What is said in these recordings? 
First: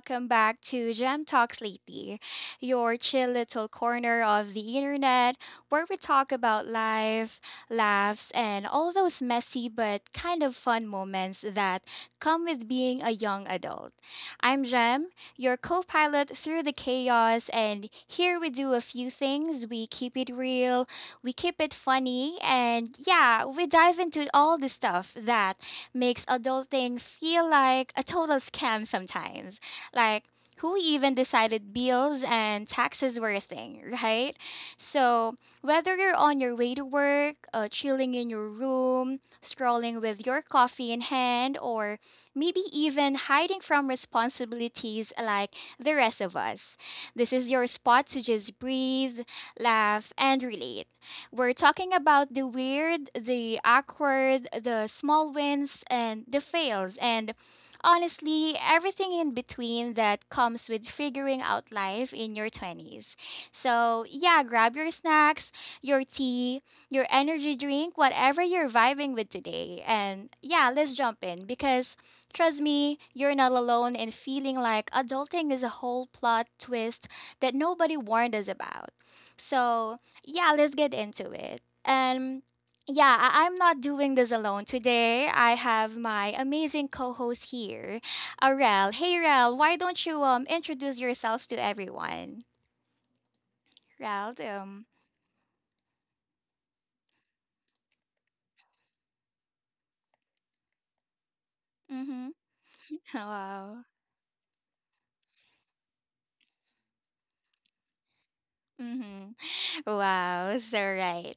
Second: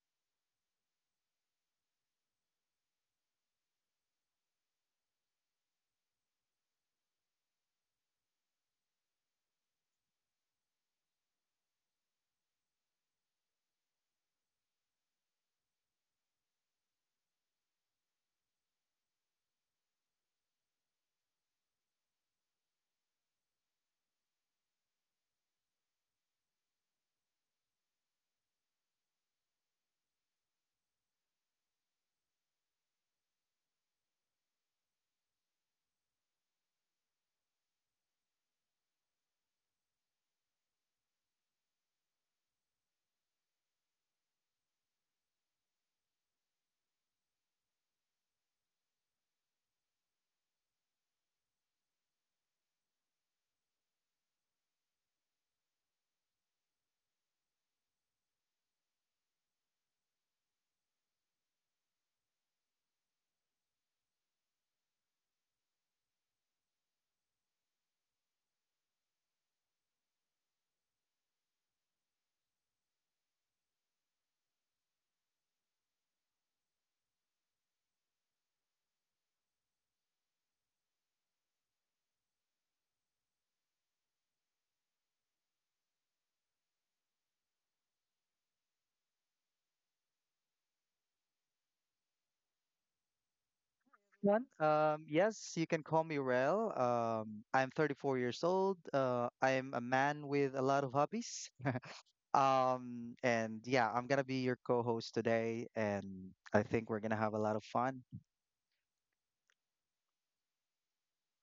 Welcome back to Gem Talks Lately, your chill little corner of the internet where we talk about life, laughs, and all those messy but kind of fun moments that come with being a young adult. I'm Gem, your co pilot through the chaos, and here we do a few things. We keep it real, we keep it funny, and yeah, we dive into all the stuff that makes adulting feel like a total scam sometimes. Like, who even decided bills and taxes were a thing, right? So, whether you're on your way to work, chilling in your room, scrolling with your coffee in hand, or maybe even hiding from responsibilities like the rest of us, this is your spot to just breathe, laugh, and relate. We're talking about the weird, the awkward, the small wins, and the fails, and honestly, everything in between that comes with figuring out life in your 20s. So, yeah, grab your snacks, your tea, your energy drink, whatever you're vibing with today. And yeah, let's jump in because trust me, you're not alone in feeling like adulting is a whole plot twist that nobody warned us about. So, yeah, let's get into it. Yeah, I'm not doing this alone today. I have my amazing co-host here, Rel. Hey, Rel, why don't you introduce yourself to everyone? Rel, Yes, you can call me Rel. I'm 34 years old. I'm a man with a lot of hobbies. mm-hmm. Um, and Wow. yeah, I'm gonna be your co-host today, and I think we're gonna have a lot of fun. Mm-hmm. Wow, so right.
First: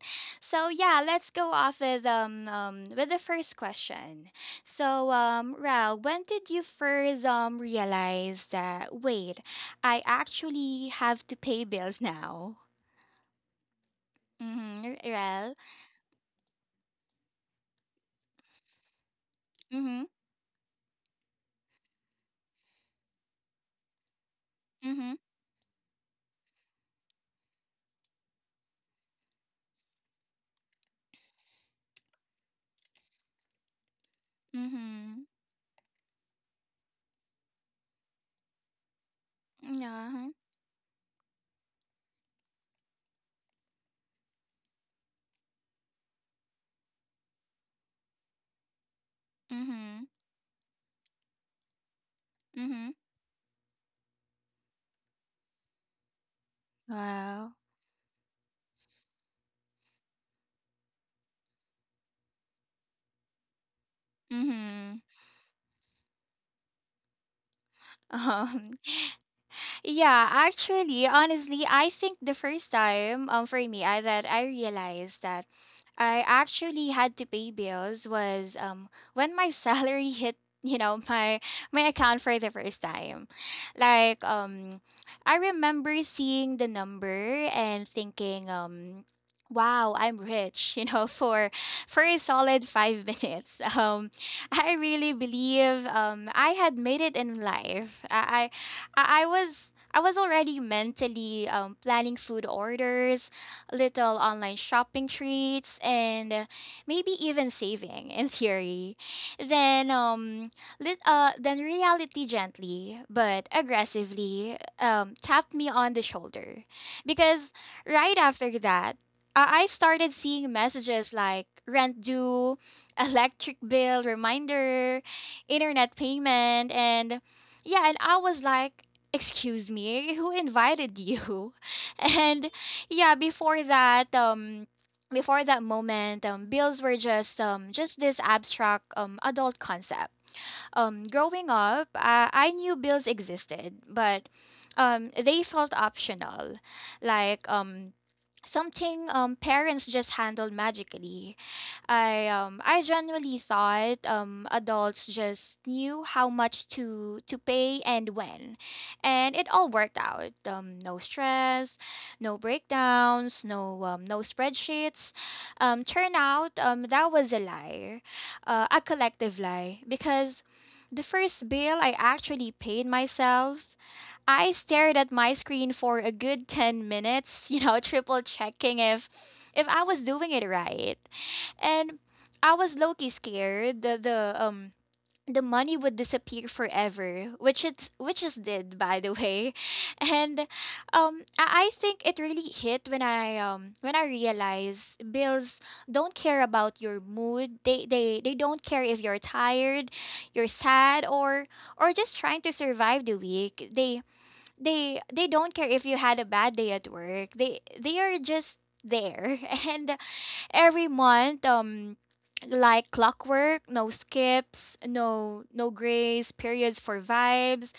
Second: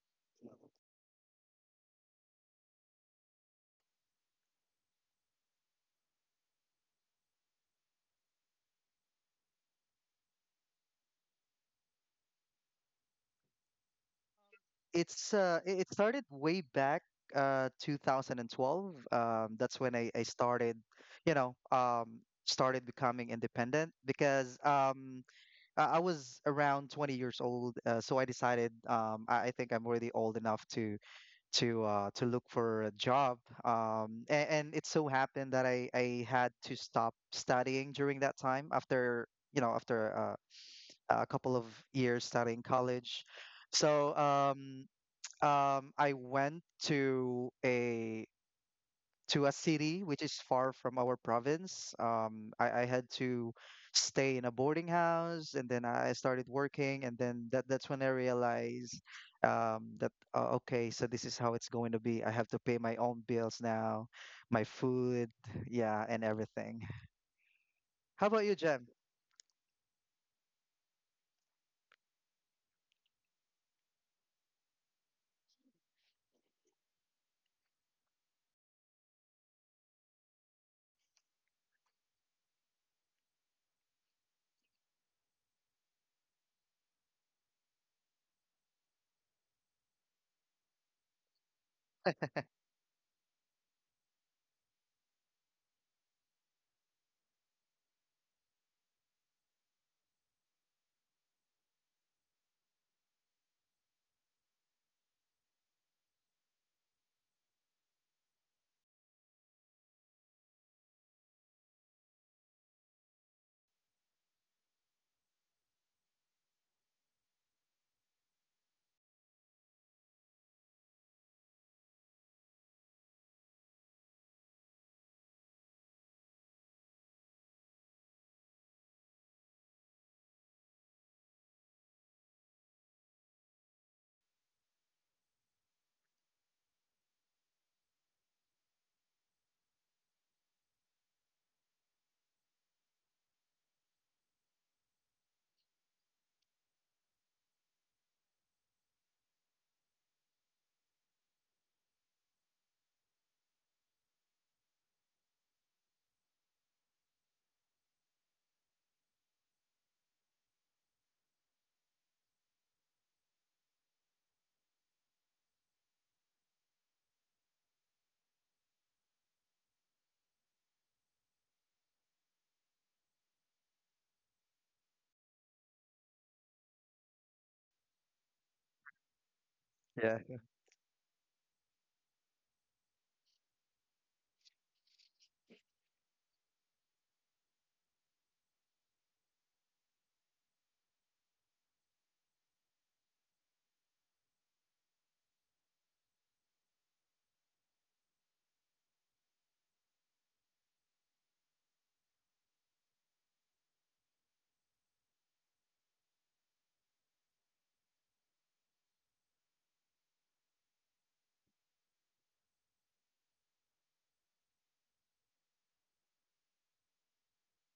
So yeah, let's go off with with the first question. So Rao, when did you first realize that wait, I actually have to pay bills now? Mhm, It's Rao. uh, it it started way back 2012. That's when Mhm. I started, you know, started becoming independent because Mhm. um. I was around 20 years old, so I decided I think I'm already old enough to to look for a job. And it so Mhm. happened that I had to stop studying during that time after you know after Yeah. A couple of years studying college. So I went to a to a city Mhm. which is far from our province. I Mhm. had to stay in a boarding house, and then I started working, and Wow. then that's when I realized that okay, so this is how it's going to be. I have to pay my own bills now, my Mhm. food, yeah, and everything. How about you, Um. Jem? Yeah, actually, honestly, I think the first time for me that I realized that I actually had to pay bills was when my salary hit, you know, my account for the first time. Like I remember seeing the number and thinking wow, I'm rich, you know, for a solid 5 minutes. I really believe I had made it in life. I I I was I was already mentally planning food orders, little online shopping treats, and maybe even saving in theory. Then, then reality gently but aggressively tapped me on the shoulder, because right after that, I started seeing messages like rent due, electric bill reminder, internet payment, and yeah, and I was like, excuse me, who invited you? And yeah, before that, before that moment, bills were just this abstract adult concept. Growing up, I knew bills existed, but they felt optional, like something parents just handled magically. I genuinely thought adults just knew how much to pay and when, and it all worked out. No stress, no breakdowns, no spreadsheets. Turn out that was a lie, a collective lie, because the first bill I actually paid myself, I stared at my screen for a good 10 minutes, you know, triple checking if I was Yeah, doing it right. And I was low-key scared the money would disappear forever, which it did, by the way. And I think it really hit when I realized bills don't care about your mood. They don't care if you're tired, you're sad, or just trying to survive the week. They don't care if you had a bad day at work. They are just there. And every month, like clockwork, no skips, no grace periods for vibes.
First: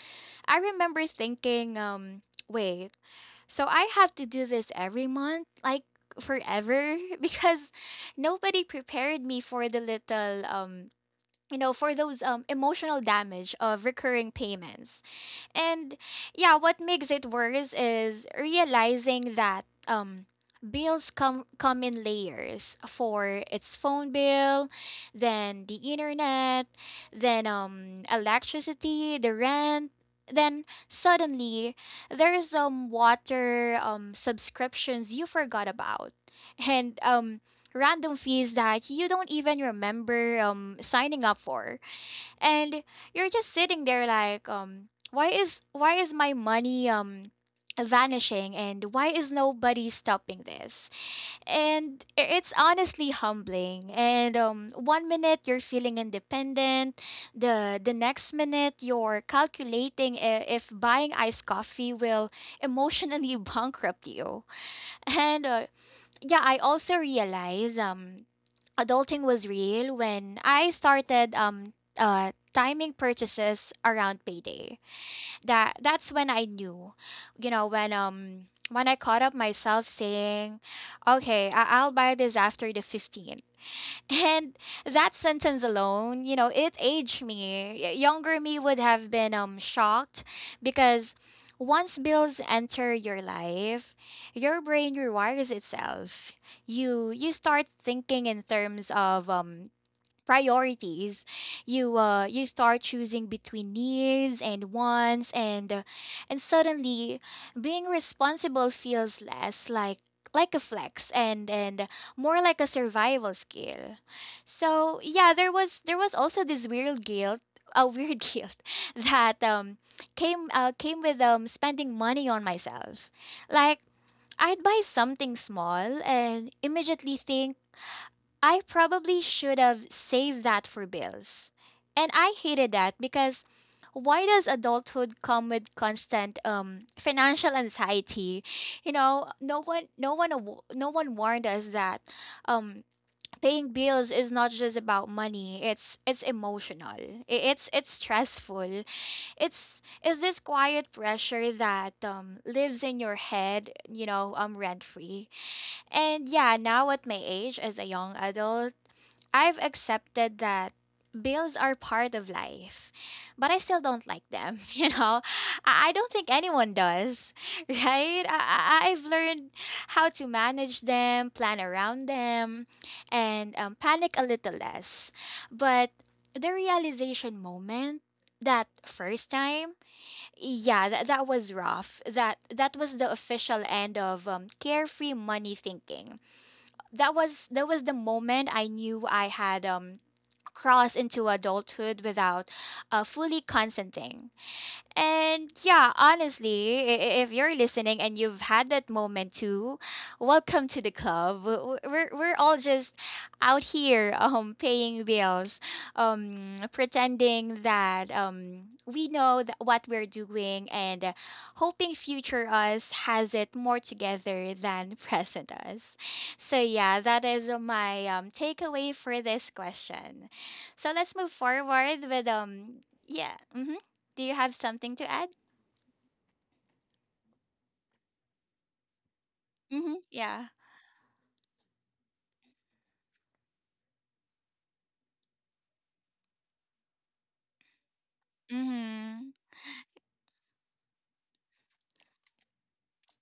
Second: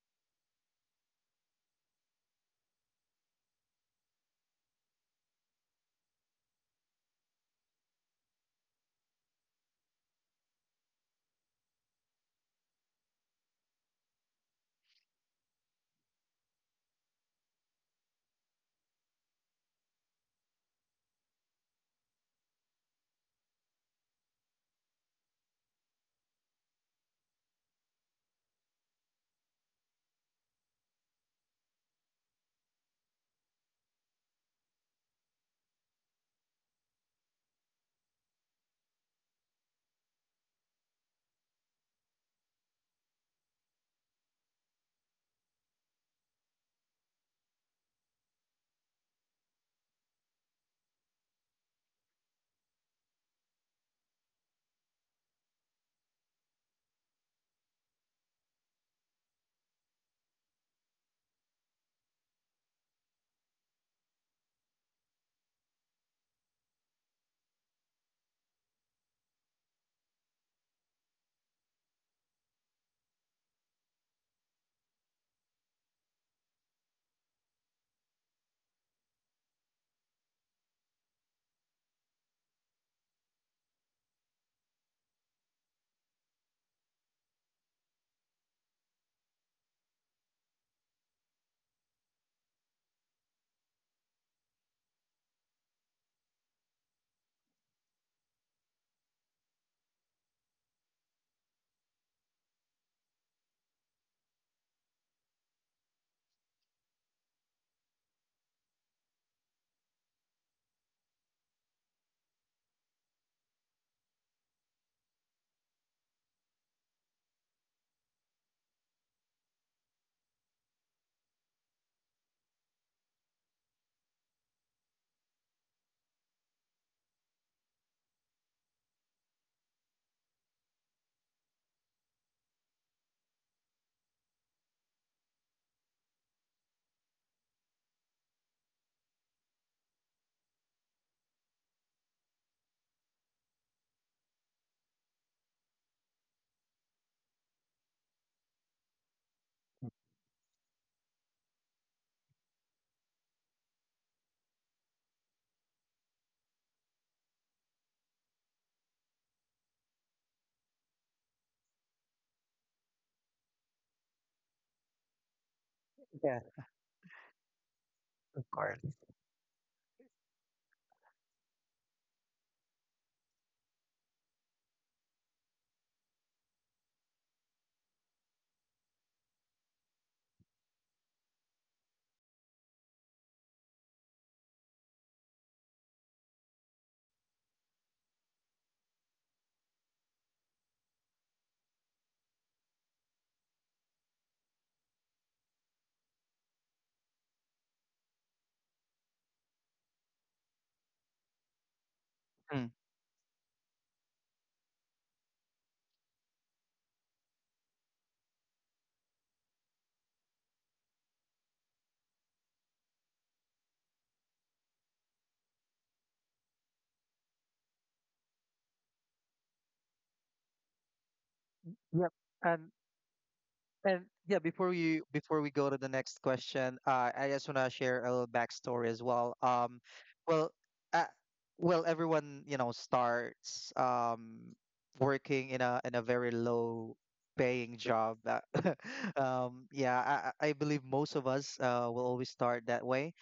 I remember thinking, wait, so I have to do this every month, like forever, because nobody prepared me for the little. You know, for those emotional damage of recurring payments. And yeah, what makes it worse is realizing that bills come in layers. For its phone bill, then the internet, then electricity, the rent, then suddenly there's water, subscriptions you forgot about. And random fees that you don't even remember signing up for, and you're just sitting there like, why is my money vanishing, and why is nobody stopping this? It's honestly humbling. And one minute you're feeling independent, the next minute you're calculating if buying iced coffee will emotionally bankrupt you. And yeah, I also realize adulting was real when I started timing purchases around payday. That's when I knew, you know, when I caught up myself saying, okay, I'll buy this after the 15th. And that sentence alone, you know, it aged me. Younger me would have been shocked, because once bills enter your life, your brain rewires itself. You start thinking in terms of priorities. You start choosing between needs and wants, and suddenly being responsible feels less like a flex, and more like a survival skill. So yeah, there was also this weird guilt, a weird guilt that came with spending money on myself. Like, I'd buy something small and immediately think, I probably should have saved that for bills. And I hated that, because why does adulthood come with constant financial anxiety? You know, no one warned us that um paying bills is not just about money. It's emotional. It's stressful. It's it's this quiet pressure that lives in your head, you know, rent free. And yeah, now at my age as a young adult, I've accepted that bills are part of life, but I still don't like them. You know, I don't think yeah, anyone does, right? of I- course. I- I've learned how to manage them, plan around them, and panic a little less. But the realization moment, that first time, yeah, that, that was rough. That was the official end of carefree money thinking. That was the moment I knew I had cross into adulthood without fully consenting. And yeah, honestly, if you're listening and you've had that moment too, welcome to the club. We're all Mm. just out here paying bills, pretending that we know that what we're doing, and hoping future us has it more together than present us. So yeah, that is my takeaway for this question. So let's move forward Yep. with And yeah. Mhm. And Do you yeah, have before something we to add? before we go to the next question, I just want to share a little backstory as well. Mhm. Yeah. well, uh, well, everyone you know starts working in a very low paying job. Mhm. Yeah, I believe most of us will always start that way.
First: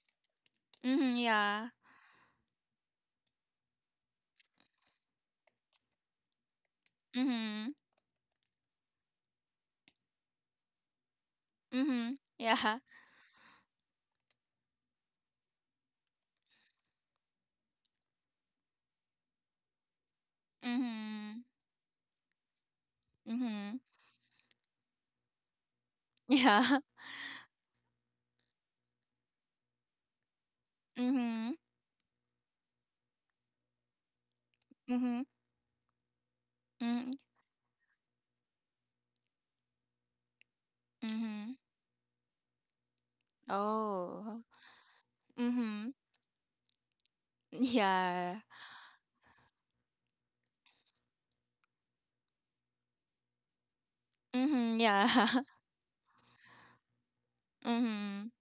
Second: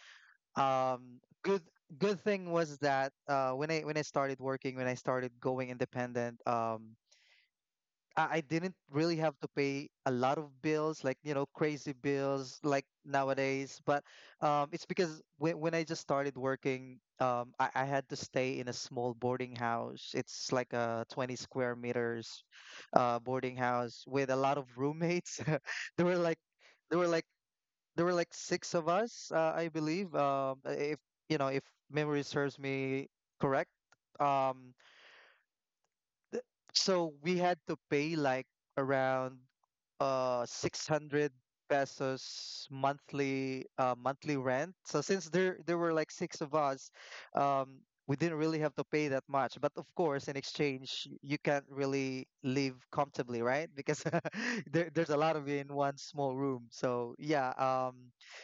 Mhm. Um, good Yeah. good thing was that when I started working, when I started going independent. Mhm. I didn't really have to pay a lot of bills, like, you know, crazy Mhm. bills Yeah. like nowadays. But it's because when I just started working, I had to stay in a small boarding house. It's like a 20 Mhm. square meters boarding Mhm. house with a lot of roommates. There were like, Yeah. there were like, there were like six of us, I believe. If, You know, Mhm. if memory serves me correct. Um, Mhm. so Mhm. we had to pay like around 600 Mhm. pesos monthly monthly Oh. rent. So since there were Mhm. like six of us, um we didn't Yeah. really have to pay that much. But of course, in exchange, you can't really live comfortably, right? Because Mhm. There's a Yeah. lot of you in one small room. So yeah, Mhm.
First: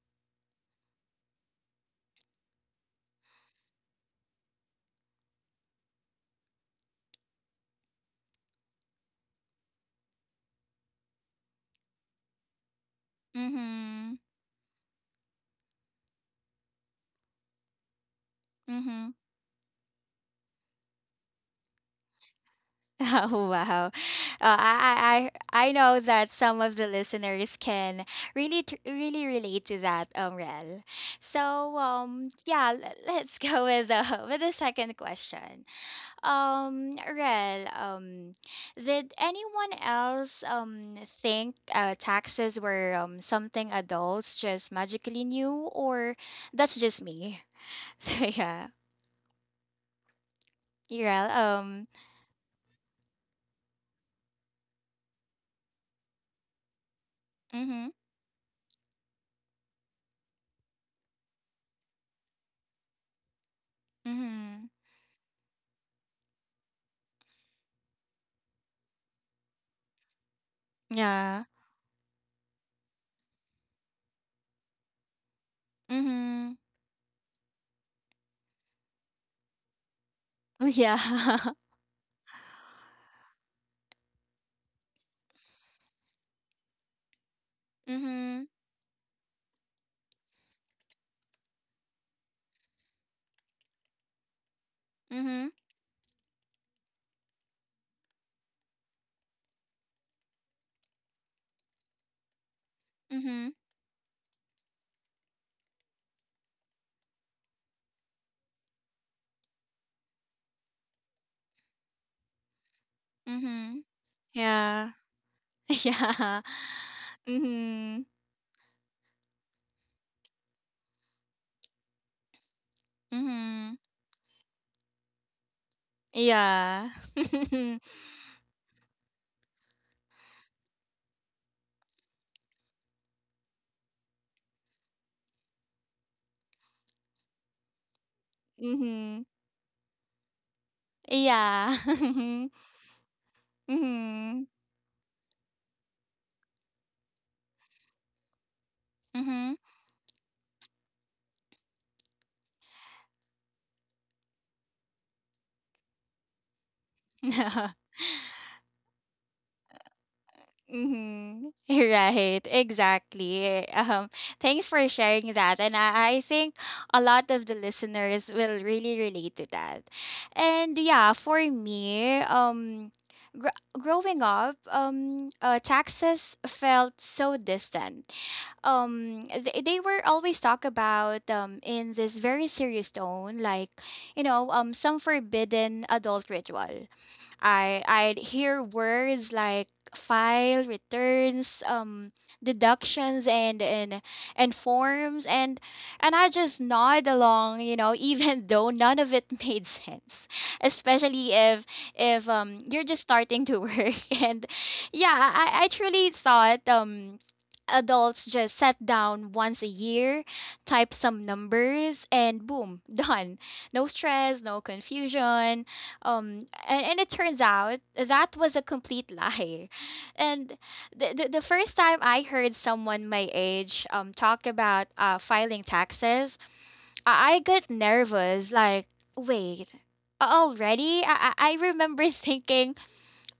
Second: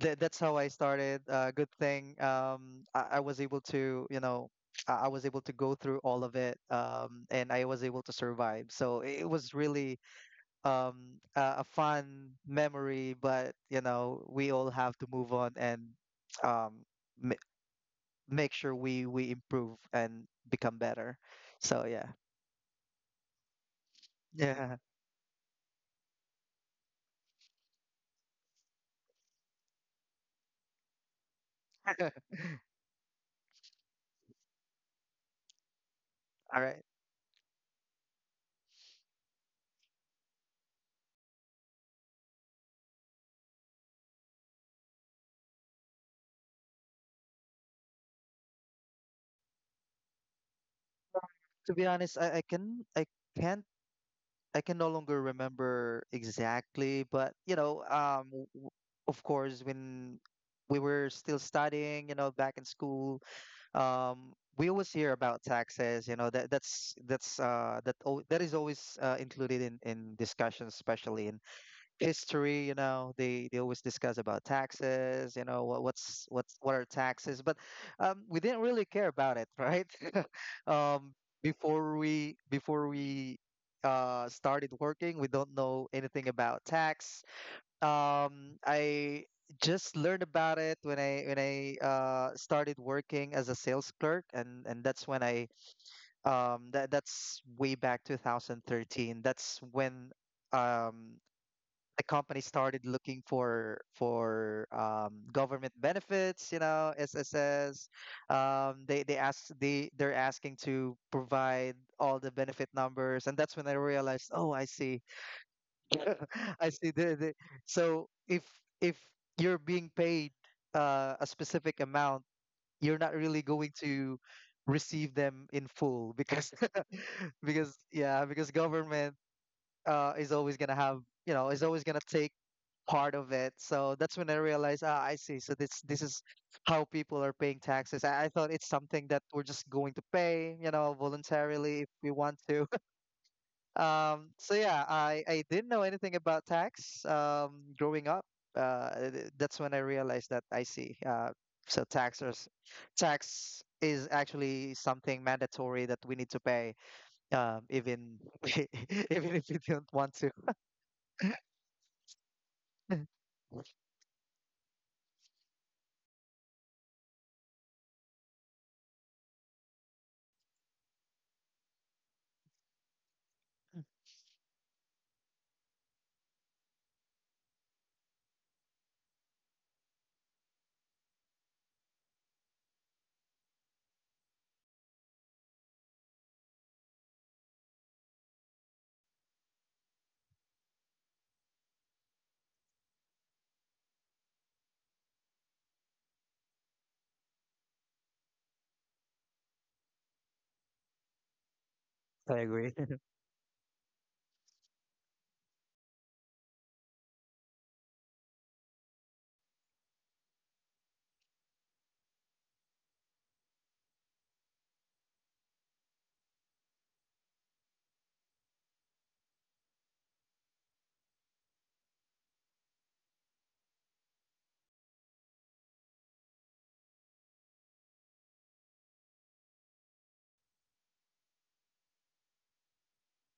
that that's how I started. I was able to, you know, I was able to go through all of it, and I was able to survive. So it was really a fun memory, but you Mhm. know, we all have to move on and um, m make sure we Mhm. we improve and become better. So yeah, Oh, wow. Yeah. I know that some of the listeners can really, really relate to that, Rel. So, yeah, let's go with the, with the second question. All right. Rel, did anyone else, think, taxes were, something adults just magically knew, or that's just me? So, yeah, Rel, To be honest, can I can no longer remember exactly, but you know, mm-hmm, of course, when we were still studying, you know, back in school, mm-hmm, we always hear about taxes. You know, that that's that al- that is always included in discussions, especially yeah, in history. You know, they always discuss about taxes. You know, what, what's mm-hmm. what's what are taxes. But we didn't really care about it, right? Oh yeah. um, before we started working, we don't know anything about tax. Mhm. I just learned about it when I started working as a sales clerk, and that's when i Mhm. um, that, that's way back 2013. That's when um, the company started looking Mhm. For government benefits, you know, SSS. They're asking to provide all the benefit numbers, and that's when I Mhm. realized, oh, I Yeah. see, Yeah. I see. The, the, Mhm. so if if you're being paid a specific amount, you're not really going Mhm. to receive them in full because Yeah. because yeah because government is always gonna have, you know, is always gonna take part of it. So that's when I realized, ah, I see. So this is how people are paying taxes. I thought it's something that Mhm. we're just going to pay, you know, Yeah. voluntarily if we want to. Mhm. So yeah, I didn't know anything about tax growing up. Mhm. That's when I realized that, I see. So tax are Tax is actually something mandatory that we need to pay, even even if we don't want to. Mm-hmm. Right, exactly. Thanks for sharing that. And I think a lot of the listeners will really relate to that. And yeah, for me, growing up, taxes felt so distant. They were always talked about in this very serious tone, like, you know, some forbidden adult ritual. I'd hear words like file, returns, deductions, and forms, and I just nod along, you know, even though none of it made sense, especially if if I um agree. you're just starting to work, and yeah, I truly thought. Adults just sat down once a year, type some numbers, and boom, done. No stress, no confusion, and it turns out that was a complete lie. And the first time I heard someone my age talk about filing taxes, I got nervous. Like, wait, already? I remember thinking,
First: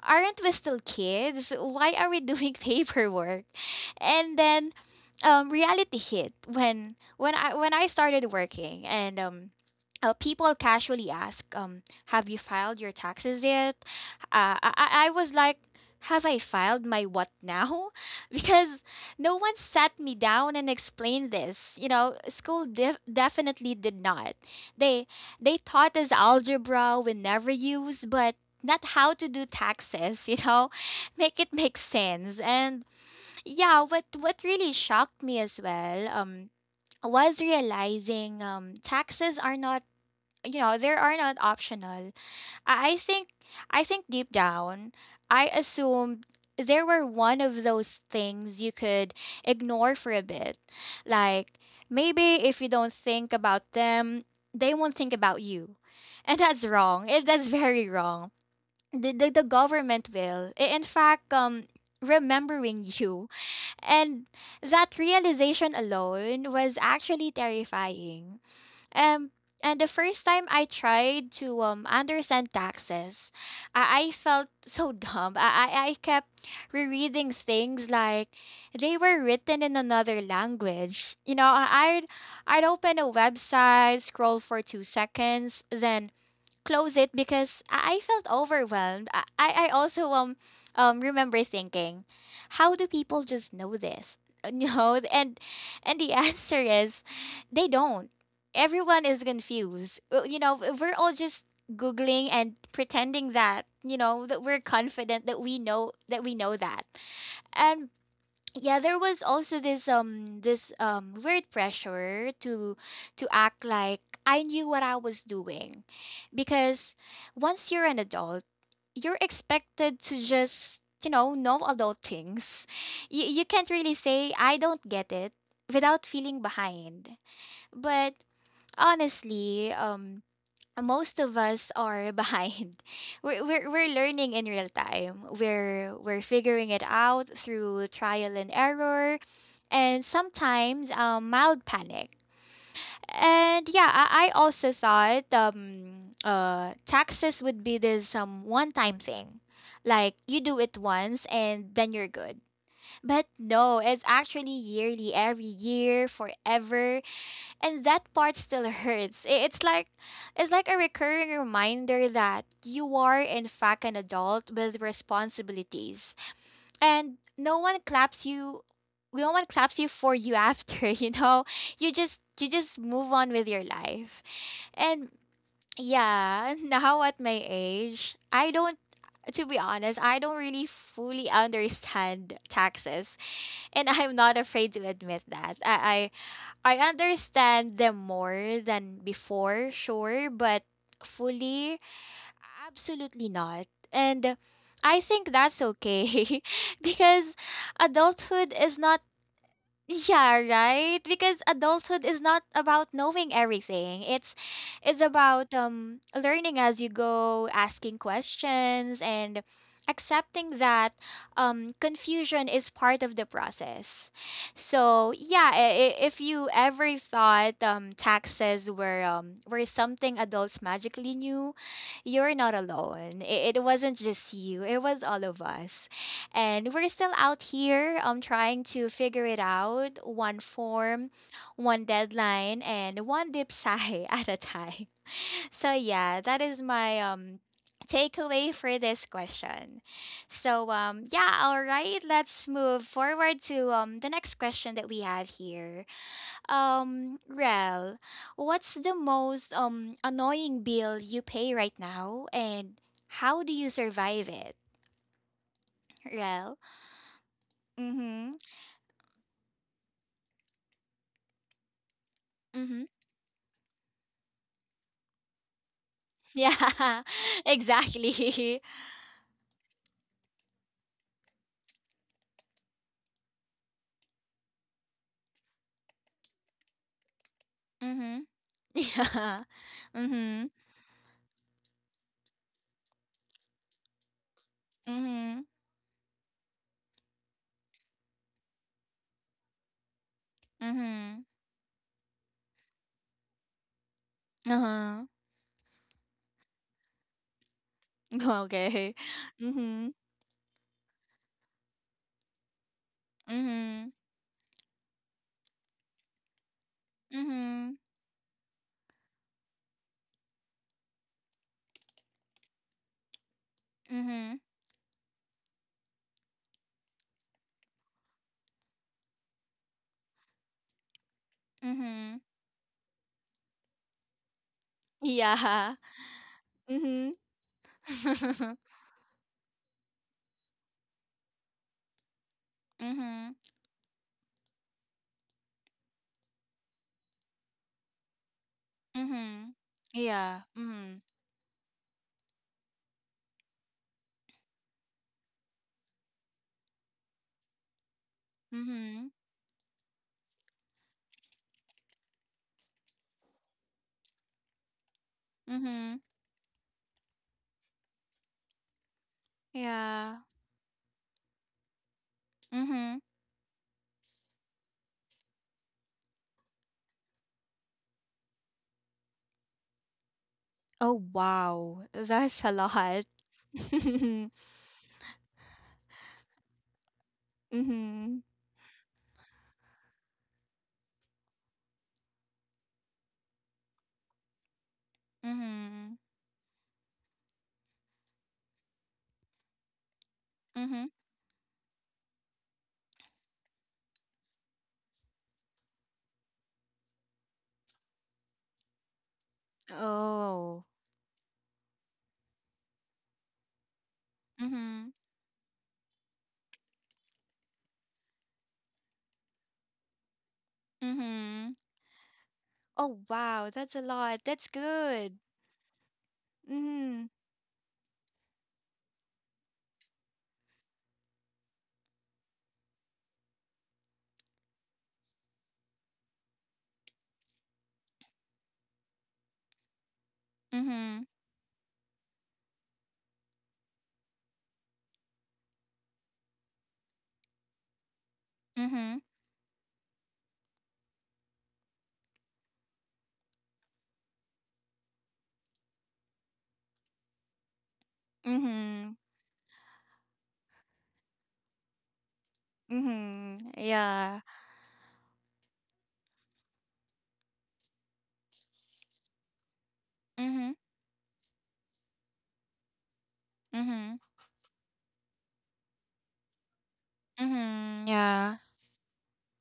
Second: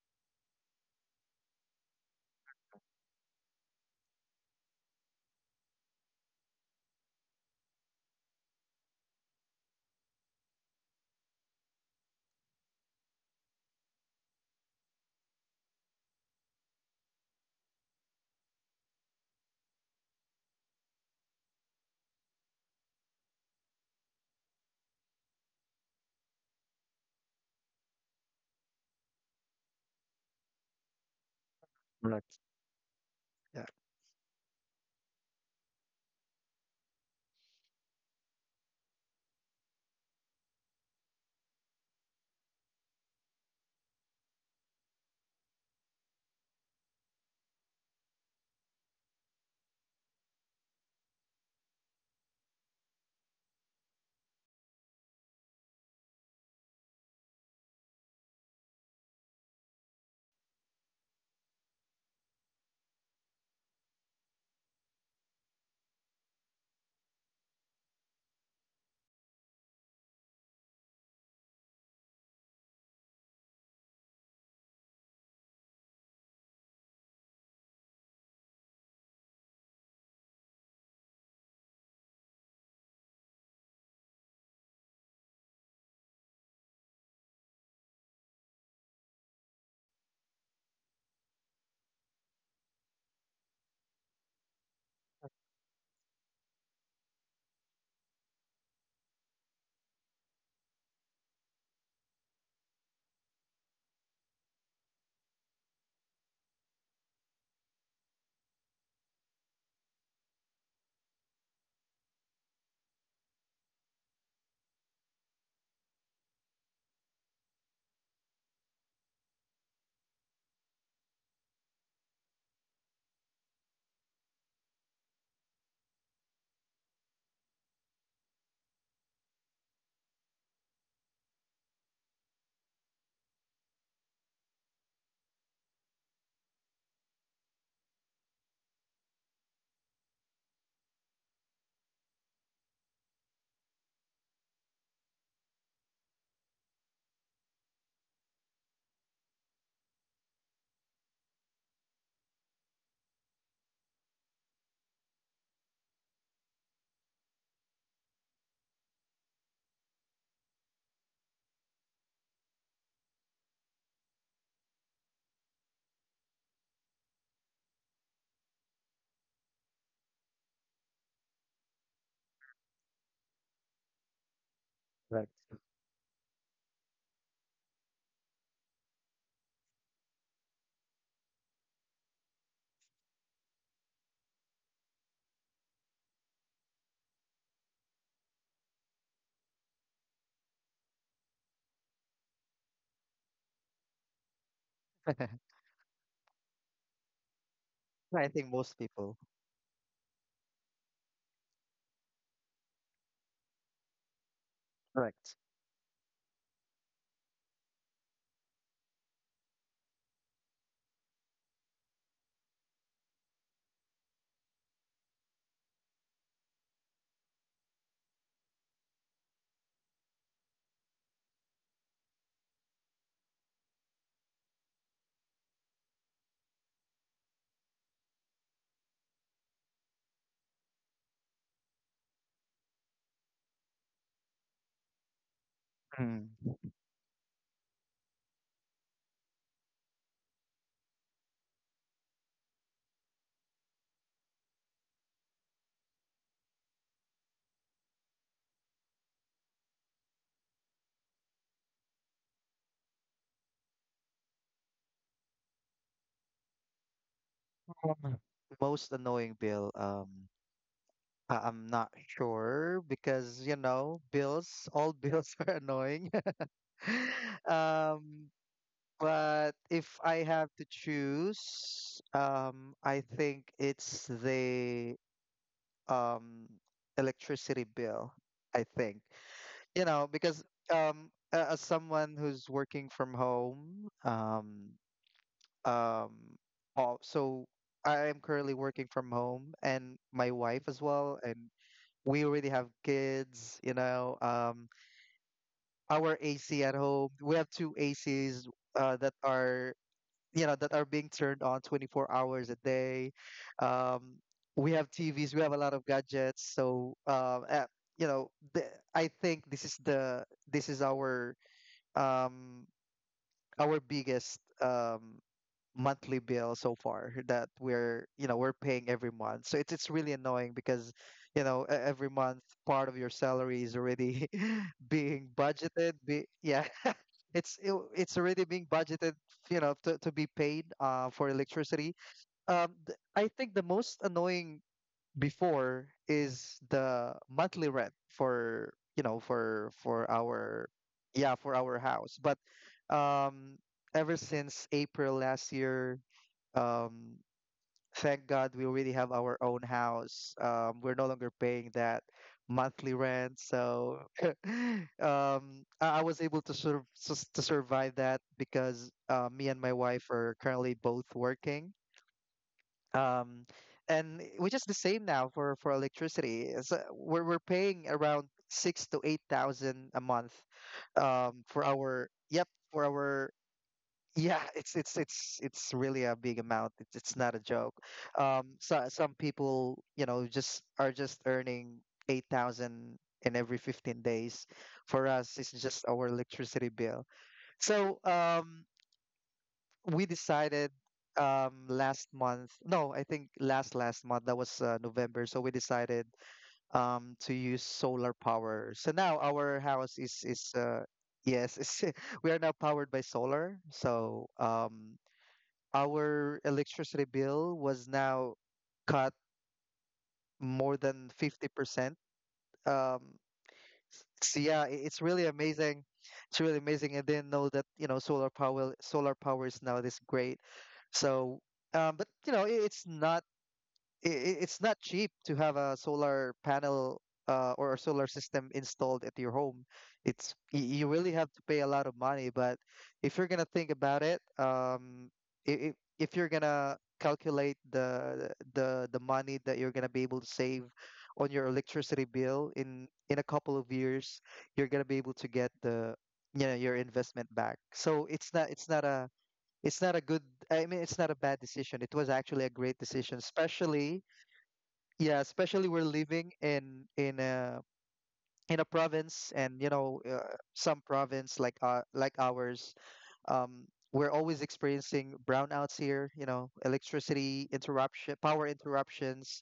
aren't we still kids? Why are we doing paperwork? And then reality hit when I started working, and people casually ask, have you filed your taxes yet? I was like, have I filed my what now? Because no one sat me down and explained this. You know, school definitely did not. They taught us algebra we never use, but not how to do taxes, you know, make it make Right. sense. And Yeah. yeah, what really shocked me as well was realizing taxes are not, you know, they are not optional. I think I think deep down I assumed they were one of those things you could ignore for a bit. Like, maybe if you don't think about them, they won't think about you. And that's wrong. That's very wrong. The government will. In fact, remembering you and that realization alone was actually terrifying. Um, and the first time I tried to understand taxes, I felt so dumb. I kept rereading things like they were written in another language. You know, I'd open a website, scroll for 2 seconds, then close it because I felt overwhelmed. I also remember thinking, how do people just know this? No, and the answer is they don't. Everyone is confused. You know, we're all just googling and pretending that, you know, that we're confident that we know that we know that. And yeah, there was also this weird pressure to act like I knew what I was doing, because once you're an adult you're expected to just, you know adult things. You can't really say I don't get it without feeling behind, but honestly, most of us are behind. We're learning in real time. We're figuring it out through trial and error, and sometimes mild panic. And yeah, I also thought taxes would be this one time thing, like you do it once and then you're good. But no, it's actually yearly, every year, forever, and that part still hurts. It's like a recurring reminder that you are in fact an adult with responsibilities. And no one claps you for you after, you know? You just move on with your life. And Right. yeah, now at my age, I don't to be honest, I don't really fully understand taxes, and I'm not afraid to admit that. I understand them more than before, sure, but fully, absolutely not. And I think that's okay because I think adulthood is most not people. yeah, right. Because adulthood is not about knowing everything. It's Correct. about learning as you go, asking questions, and accepting that confusion is part of the process. So yeah, if you ever thought taxes were something adults magically knew, you're not alone. It wasn't just you. It was all of us, and we're still out here trying to figure it out one form, one deadline, and one dip sigh at a time. So yeah, that is Mm. my takeaway for this question. So yeah, all right, let's move forward to the next question that we have here. Rel, what's the most annoying bill you pay right now, and how do you survive it, Rel? Um, Mm-hmm. Most annoying bill. I'm not sure Mm-hmm. because you know bills. All bills are annoying. Yeah, Um, exactly. but if I have to choose, I think it's the um electricity bill. Mm-hmm. I think, Yeah. you know, because Mm-hmm. As someone who's working from home, Mm-hmm. um all so I am currently working from home, and my wife as well, Mm-hmm. and we already have kids, you know. Uh-huh. Our AC at home, we have two ACs Okay. that are, Mm-hmm. you know, that are being turned on 24 hours a day. Mm-hmm. um we have TVs, we have a lot of gadgets, so Mm-hmm. you know the, I think this is the this is um our Mm-hmm. biggest monthly bill so far that we're, you know, we're paying every month. So it's really annoying because, you know, e- every Mm-hmm. month part of your salary is already being Yeah. Yeah, it's already Mm-hmm. being budgeted, you know, to be paid for electricity. I Mm-hmm. think the most annoying before is the monthly rent for you know Mm-hmm. For Yeah. our Mm-hmm. yeah for our house. But um ever since April last year, um thank God we already Mm-hmm. have our own house, we're no longer paying that monthly rent, so Mm-hmm. I was able to sort of to survive that because me and my wife Yeah. are currently both working, Mm-hmm. um and which is the same now for electricity. So we're paying around 6 to 8 thousand a month Oh um for wow. our That's yep a for lot. our yeah, it's really a big amount. It's not a joke. Mm-hmm. So some people, you know, just are just earning 8,000 in every 15 days. For us, it's just Mm-hmm. our electricity bill. So we decided Mm-hmm. Last month. No, I think last last month, that was November. So we decided to use solar power. So now our house is Oh. Yes, we are now powered by solar. So Mm-hmm. Our electricity bill was now cut more than Mhm. 50%. Oh, Um, wow, that's a lot. That's yeah, it's good. really amazing. It's really amazing. I Mhm. didn't know that, you know, solar power is now this great. So, but you know, it's not it's not cheap to have a solar panel or a solar system installed at your home. It's, you Mhm. really have to pay a lot of money. But if you're gonna think about it, if you're gonna calculate the Mhm. money that you're gonna be able to save on your electricity bill in a couple of years, you're gonna be able to get the, you know, your investment back. So it's not Mhm. It's not a bad decision. It was actually a great decision, Mhm. especially Yeah. yeah, especially we're living in a province, and you know, Mhm. some province like ours, um, Mhm. we're always experiencing brownouts here. You know, electricity Mhm. interruption, Yeah. power interruptions.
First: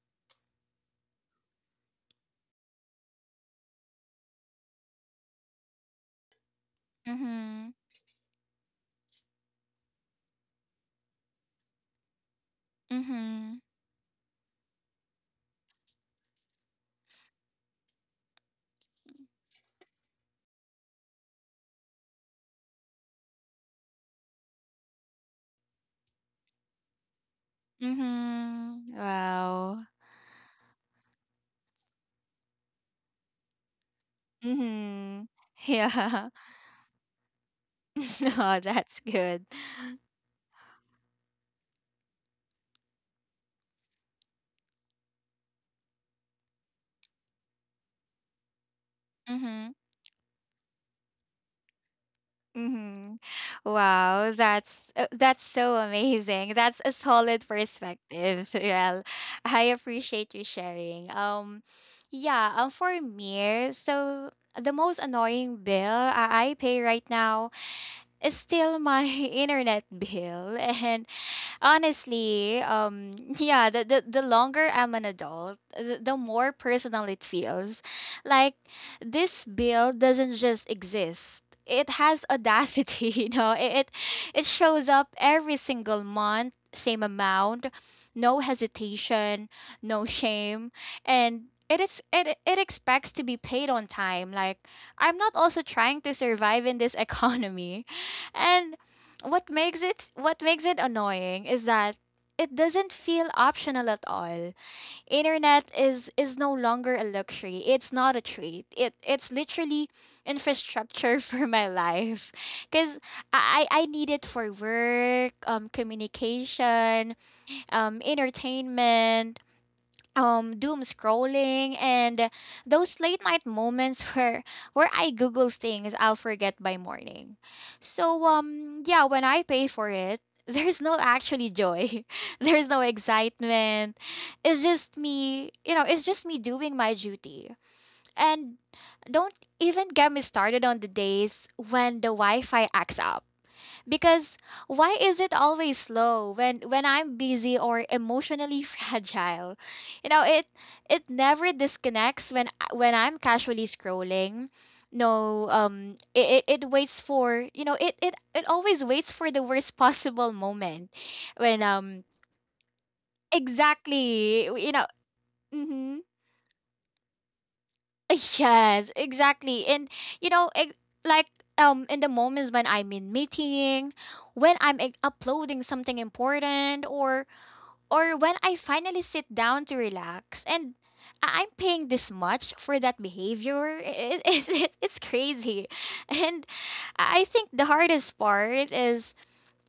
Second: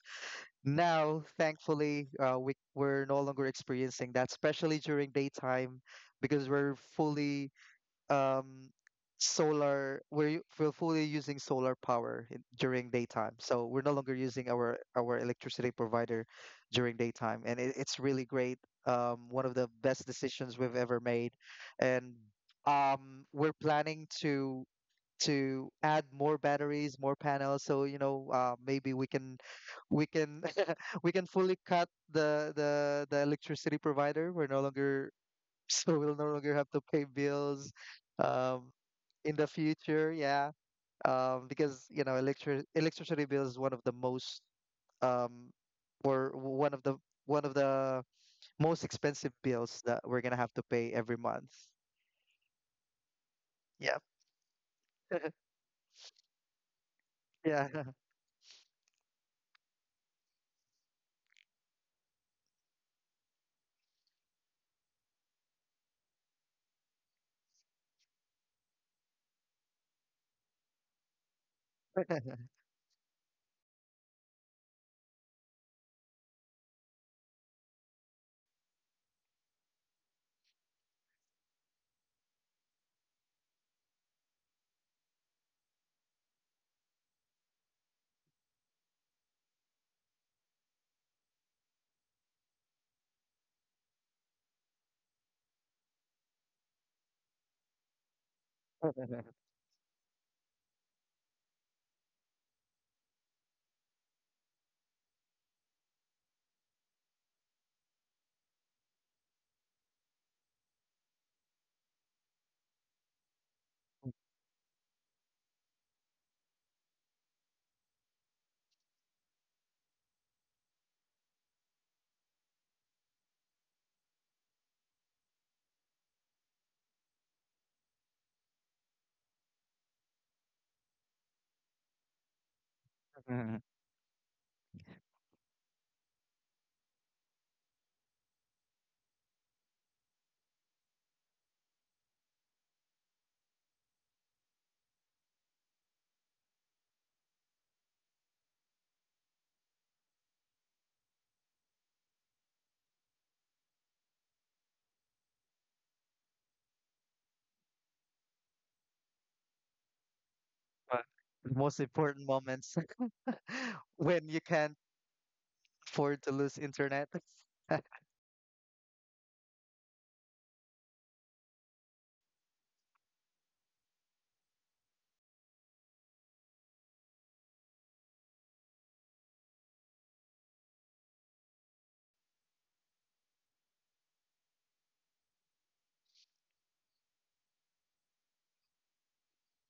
Now, thankfully, we we're no longer experiencing that, especially during daytime, because we're fully Mhm. um we're fully using solar power during daytime, Mhm. so we're no longer using our electricity provider during daytime, and it's really great. One of the best decisions we've ever made. And we're planning to add more batteries, more panels, so you know, maybe Mhm. we can Wow. we can we can fully cut the electricity provider. We're no longer Mhm. so we'll no Yeah. longer have to pay bills Oh, um, that's in good. the future. Yeah, because you know, electricity bill is one of the most um, or one of the most expensive Mhm. bills that we're gonna have to pay every month. Mhm. Yeah, Wow, that's so amazing. That's a solid yeah. perspective. Real, I appreciate you sharing. Yeah. For me, so the most annoying bill I pay right now is still my internet bill, and honestly, yeah, the longer I'm an adult, the more personal it feels. Like, this bill doesn't just exist. It has audacity. You know, It it shows up every single month, same amount, no hesitation, no shame, and it is it it expects to be paid on time. Like, I'm not also trying to survive in this economy. And what makes it annoying is that it doesn't feel optional at all. Internet is no longer a luxury. It's not a treat. It's literally infrastructure for my life. Cause I need it for work, communication, entertainment, doom scrolling, and those late night moments where I google things I'll forget by morning. So yeah, when I pay for it, there's no actually joy. There's no But excitement. It's just me, you know, it's just me doing my duty. And don't even get me started on the days when the Wi-Fi acts up. Because why is it always slow when I'm busy or emotionally fragile? You know, it never disconnects when when I'm casually scrolling. No, it waits for, you know, it always waits for the worst possible moment the when most important moments. When you exactly, you can't know, mhm. afford to lose internet. Yes, exactly. And you know, like in the moments when I'm in meeting, when I'm like uploading something important, or when I finally sit down to relax and I'm paying this much for that behavior. It's crazy. And I think the hardest part is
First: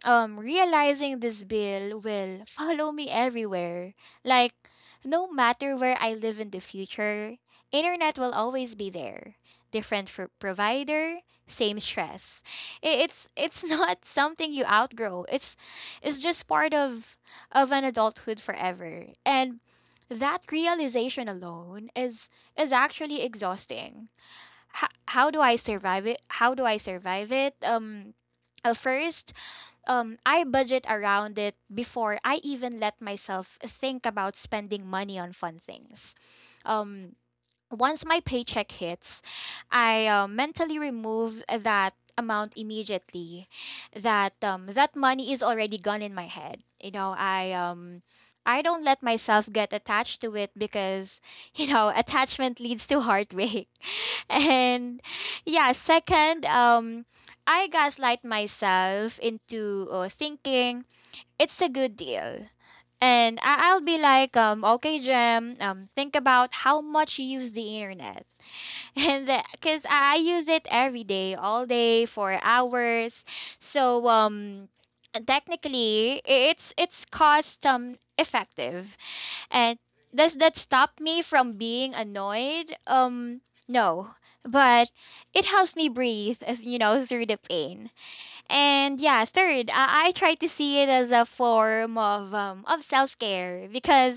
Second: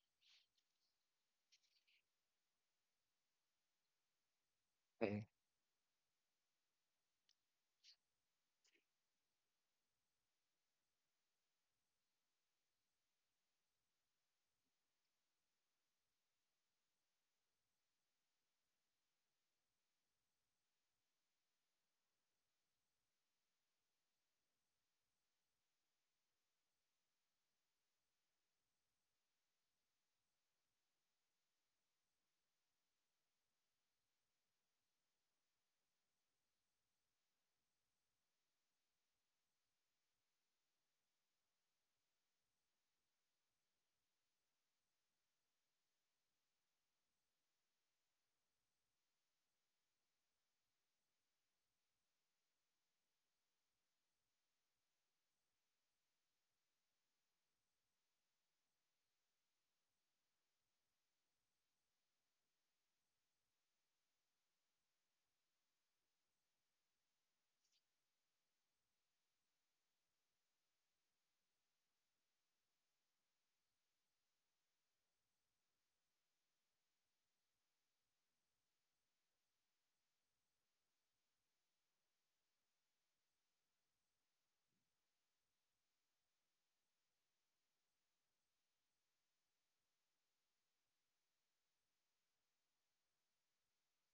realizing this bill will follow me everywhere. Like, Okay, no matter where I live in the future, internet will always be there. Different for provider, same stress. It's not something you outgrow. It's just part of an adulthood forever. And that realization alone is actually exhausting. How do I survive it? First, I budget around it before I even let myself think about spending money on fun things. Um Once my paycheck hits, I mentally remove that amount immediately. That money is already gone in my head. You know, I don't let myself get attached to it because, you know, attachment leads to heartbreak. And yeah, second, I gaslight myself into thinking it's a good deal. And I'll be like, okay, Jem, think about how much you use the internet. And because I use it every day, all day, for hours. So technically, it's cost effective. And does that stop me from being annoyed? No. But it helps me breathe, as you know, through the pain. And yeah, third, I try to see it as a form of self care, because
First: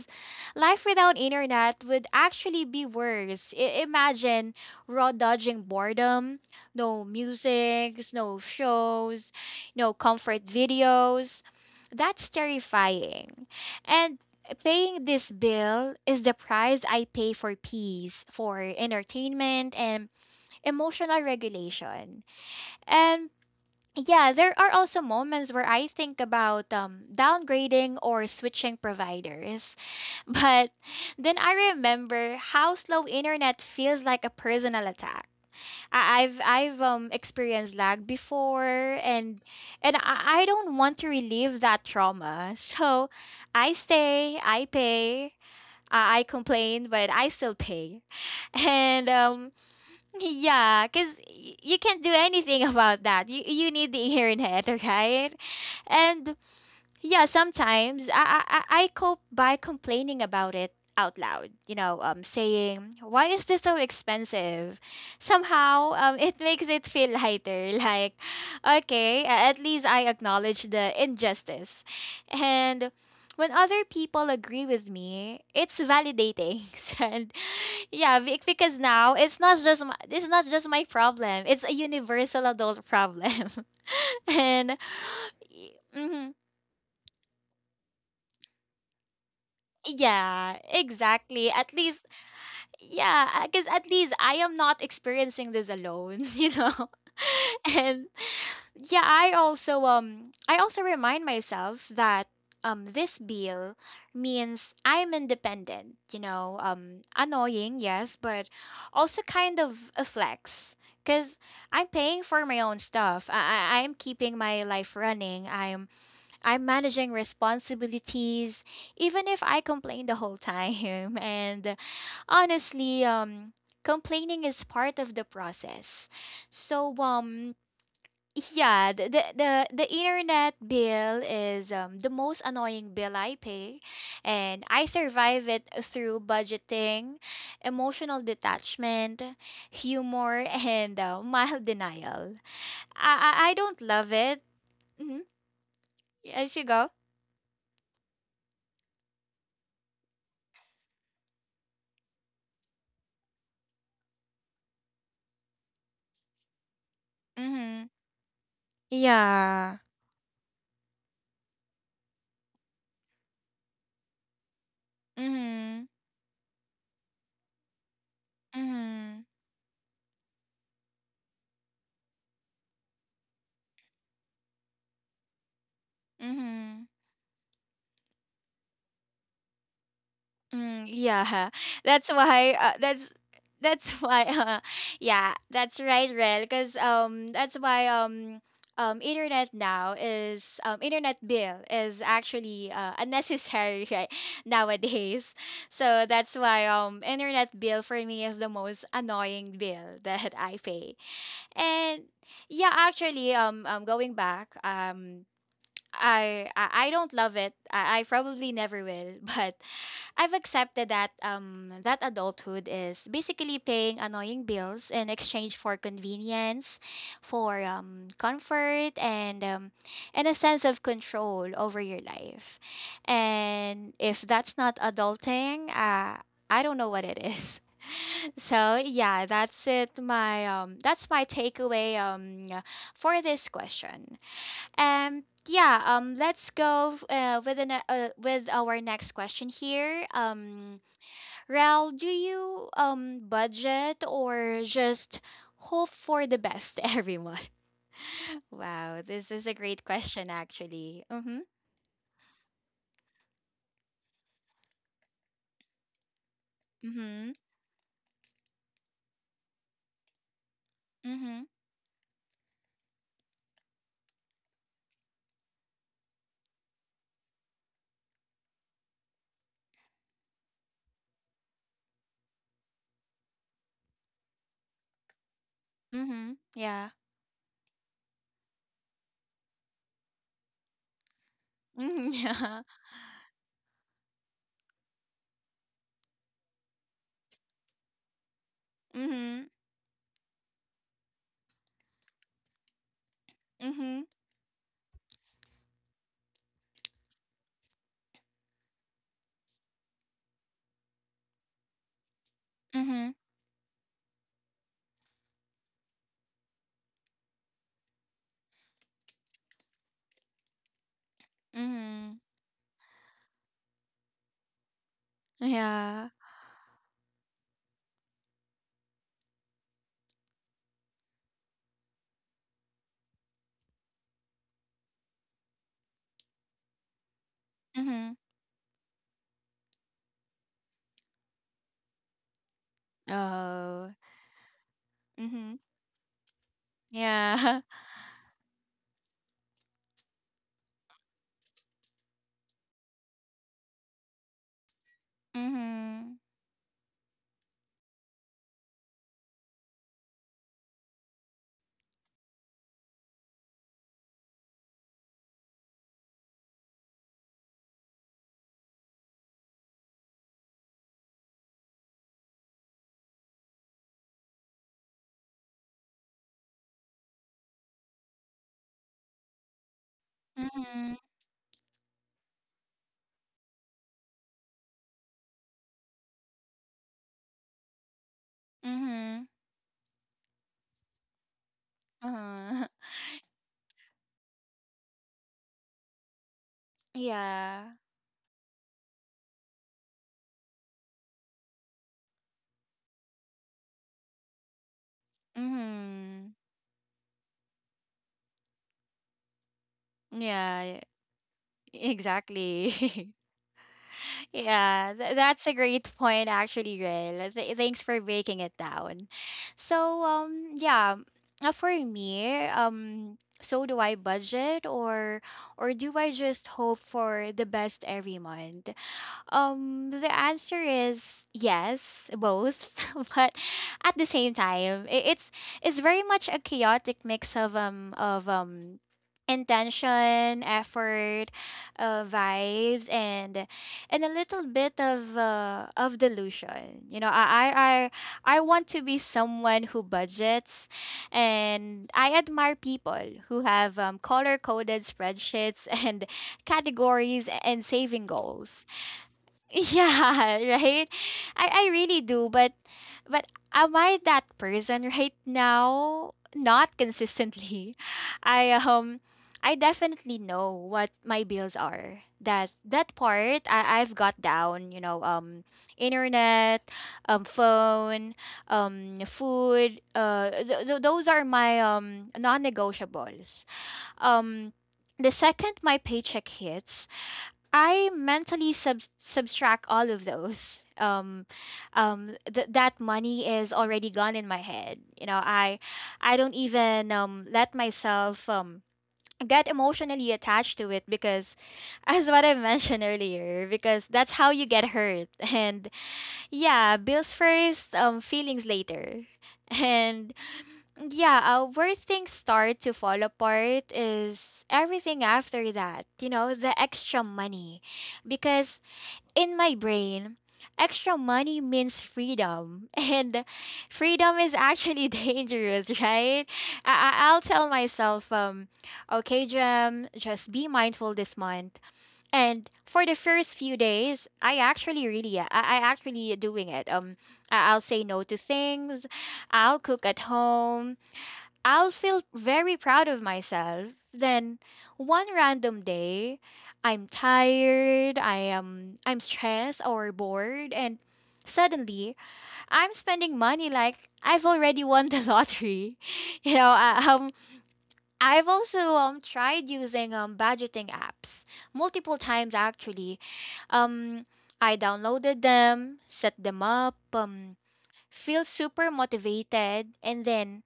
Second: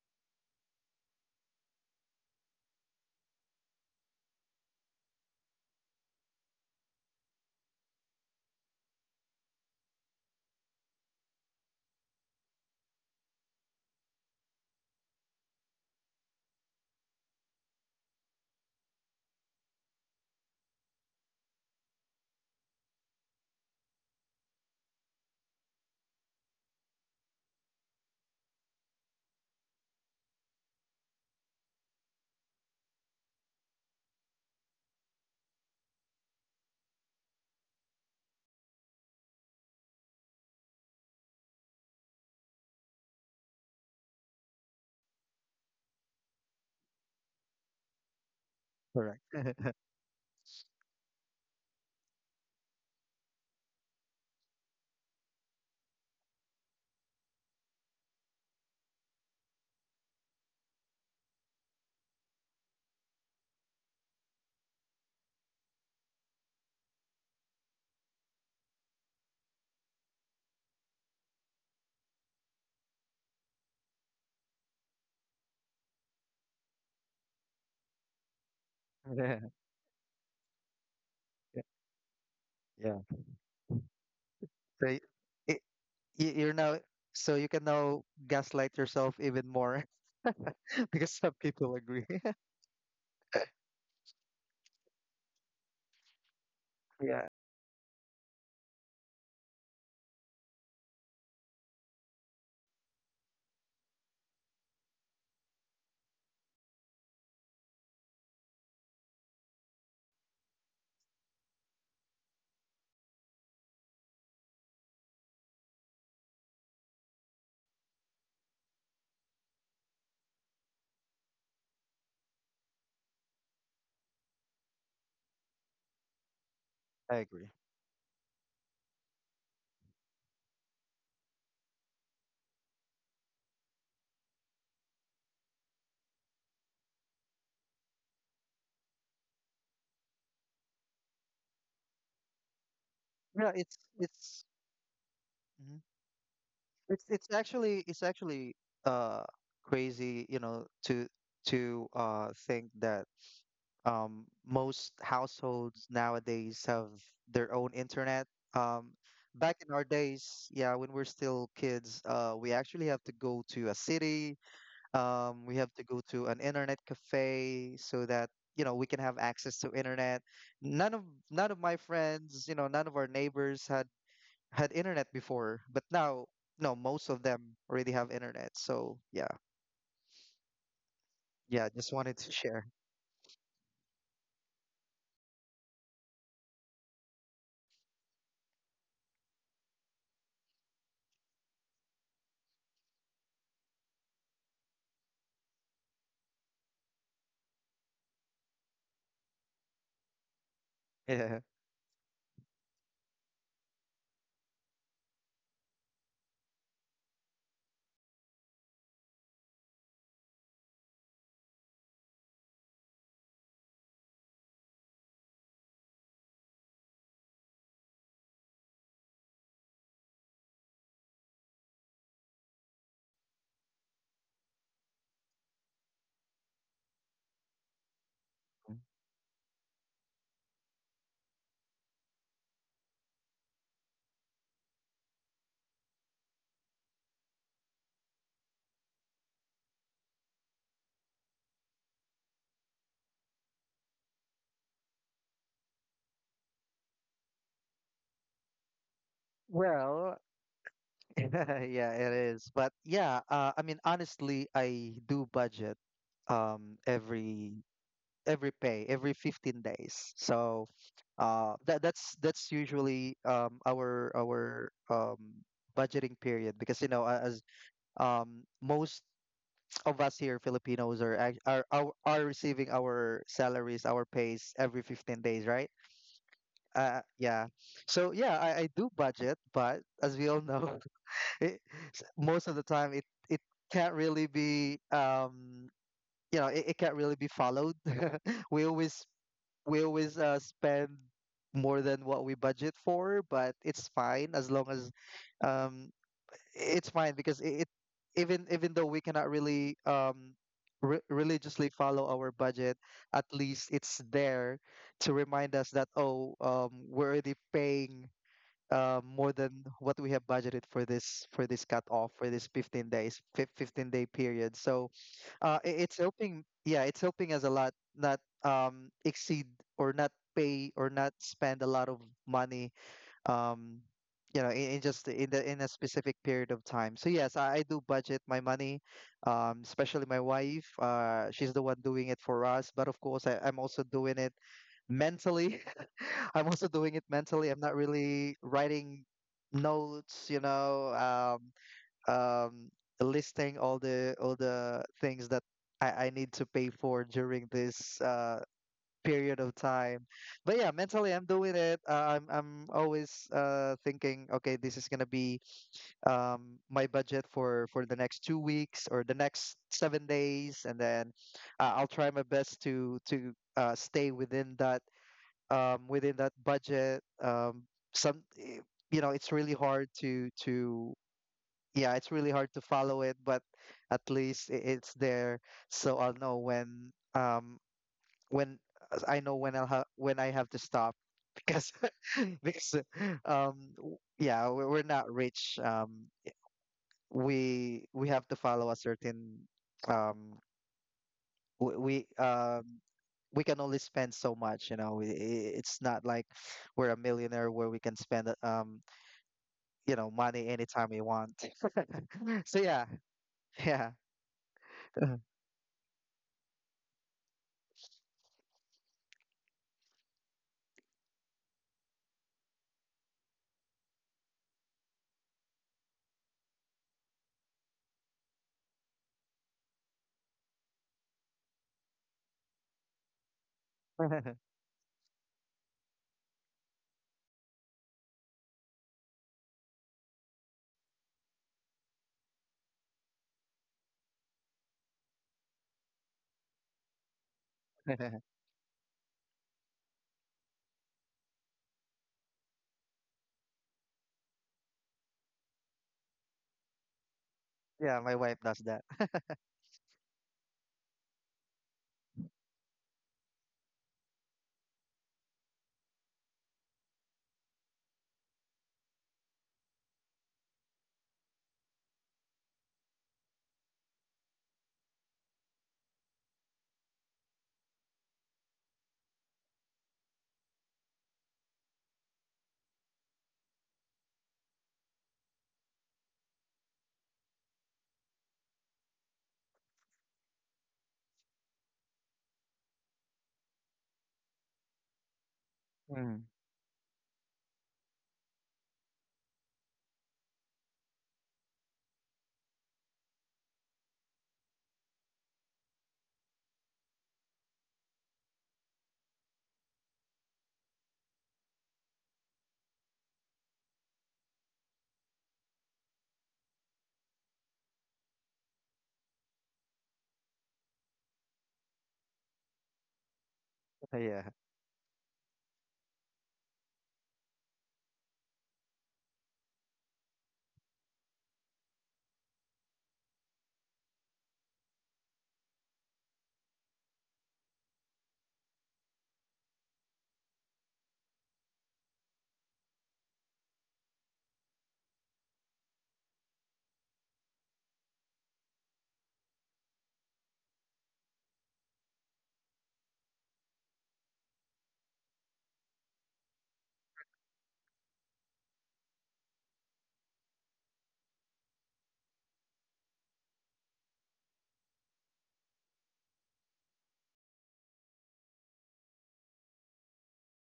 life without internet would actually be worse. Imagine raw dodging boredom, no music, no shows, no comfort videos. That's terrifying. And paying this bill is the price I pay for peace, for entertainment, and emotional regulation. And yeah, there are also moments where I think about downgrading or switching providers. But then I remember how slow internet feels like a personal attack. I've experienced lag before, and I don't want to relieve that trauma. So I stay, I pay, I complain, but I still pay. And correct. Yeah, because you can't do anything about that. You need the internet, right? And yeah, sometimes I cope by complaining about it out loud. You know, saying, why is this so expensive? Somehow, it makes it feel lighter. Like, okay, at least I acknowledge the injustice, and. When other people agree with me, it's validating. And. Yeah, because now Yeah, it's not just my, it's not just my problem. It's a universal adult yeah. problem. And So it, mm-hmm, you're now, so you can now gaslight yourself even more yeah, because some exactly. people At least, agree. yeah, because at least I am not experiencing this alone. You know. Yeah, And yeah, I also I also remind myself that this bill means I'm independent, you know. Annoying, yes, but also kind of a flex, because I'm paying for my own stuff. Am keeping my life running. I'm managing responsibilities even if I complain the whole time. And honestly, complaining is part of the process. So I agree. Yeah, the internet bill is the most annoying bill I pay, and I survive it through budgeting, emotional detachment, humor, and mild denial. Yeah, I don't love it. Mm-hmm. mhm. As you go. It's actually uh crazy, you know, to think that most households nowadays have their own Mm-hmm. internet. Um, Back in Yeah. our days, yeah, when we're still kids, we actually have to go to a city, we have to Mm-hmm. go to an internet cafe so that you know we can have Mm-hmm. access to internet. none of None of my friends, you know, none of our neighbors had internet before, but now no, Mm-hmm. most of them already have internet. So yeah, Mm, yeah, yeah, just that's wanted to why. share. That's why. Yeah, that's right, Rel. Because that's why internet now is, internet bill is actually unnecessary right nowadays. So that's why, internet bill for me is the most annoying bill that I pay. yeah And yeah, actually, going back. I don't love it. I probably never will, but I've accepted that adulthood is basically paying annoying bills in exchange for convenience, for comfort and and a sense of control over your life. And if that's not adulting, I don't know what it is. So yeah, that's it. My that's my takeaway for this question. Yeah, let's go with with our next question here. Rel, do you budget or just hope for the best, every month? Wow, this is a great well, question, actually. Mm-hmm. yeah, it is. But yeah, I mean, honestly, I do budget, um Mm-hmm. every every pay, every 15 days. So Mm-hmm. That's usually our budgeting period, because you know, as most of us here Filipinos are act- are receiving our salaries, our pays every 15 days, right? Mm-hmm. Yeah. uh yeah so yeah, I do budget, but as we all know, it, Mm-hmm. most of Yeah. the time it can't really be, you know, it can't really be followed. we always we always spend more than what we budget for, but it's fine. As long as um it's fine because it, even even though we cannot really religiously follow our budget, Mm-hmm. Mm-hmm. at least it's there to remind us that, oh, we're already paying more than what we have budgeted for this, for this cut off, Mm-hmm. for this 15 days, 15-day period. So Mm-hmm. It's Yeah. helping, yeah, it's helping us a lot not exceed or not pay or not spend a lot of money, um you know, in just in the in a specific period of time. So yes, I do Mm-hmm. budget my money, especially my wife, she's the one doing it for us, but of course, I'm also Oh. doing it Mm-hmm. mentally. I'm also doing it mentally. I'm Yeah. not really writing notes, you know, um, listing all the things that I Mm-hmm. need to pay for during this, period of time. But yeah, mentally I'm doing it. I'm always thinking, okay, this is gonna be, my budget for the next 2 weeks or the next 7 days, and then I'll try my best to stay within that, within that budget. Some eh, you know, it's really hard to Mm-hmm. to yeah, it's really hard to follow it, but at least it's there, so I'll know when when I Mm-hmm. know when I'll ha when I have to stop because Uh-huh. because yeah, we're not rich. Yeah. We have to follow a certain, um we, we um. We can only spend so much, you know. It's not like Mm-hmm. we're a millionaire where we can spend, you know, money Yeah, anytime we want. So yeah, exactly. yeah. Yeah, that's a great point actually, Rel. Thanks for breaking it down. So, yeah, for me, um, so do I budget or do I just hope for the best every month? The answer is yes, both, but at the same time, it's very much a chaotic mix of of intention, effort, vibes, and a little bit of delusion. You know, I want to be someone who budgets, and I admire people who have color coded spreadsheets and categories and Yeah, saving my wife does goals. that. Yeah, right? I really do, but am I that person right now? Not consistently. I um I definitely know what my bills are. That part I've got down, you know, um, internet, phone, food, those are my non-negotiables. Um, the second my paycheck hits, I mentally subtract all of those. That money is already gone in my head. You know, I Mm. don't even let myself get emotionally attached to it because, as what I mentioned earlier, because that's how you get hurt. And yeah, bills first, feelings later. And yeah, where things start to fall apart is everything after that, you know, the extra money. Because in my brain, extra money means freedom, and freedom Yeah. is actually dangerous, right? I'll tell myself, okay, Jem, just be mindful this month. And for the first few days, I actually doing it. I'll say no to things. I'll cook at home. I'll feel very proud of myself. Then one random day, I'm tired, I'm stressed or bored and suddenly I'm spending money like I've already won the lottery. You know, um, I've also tried using budgeting apps multiple times actually. Um, I downloaded them, set them up, um, feel super motivated and then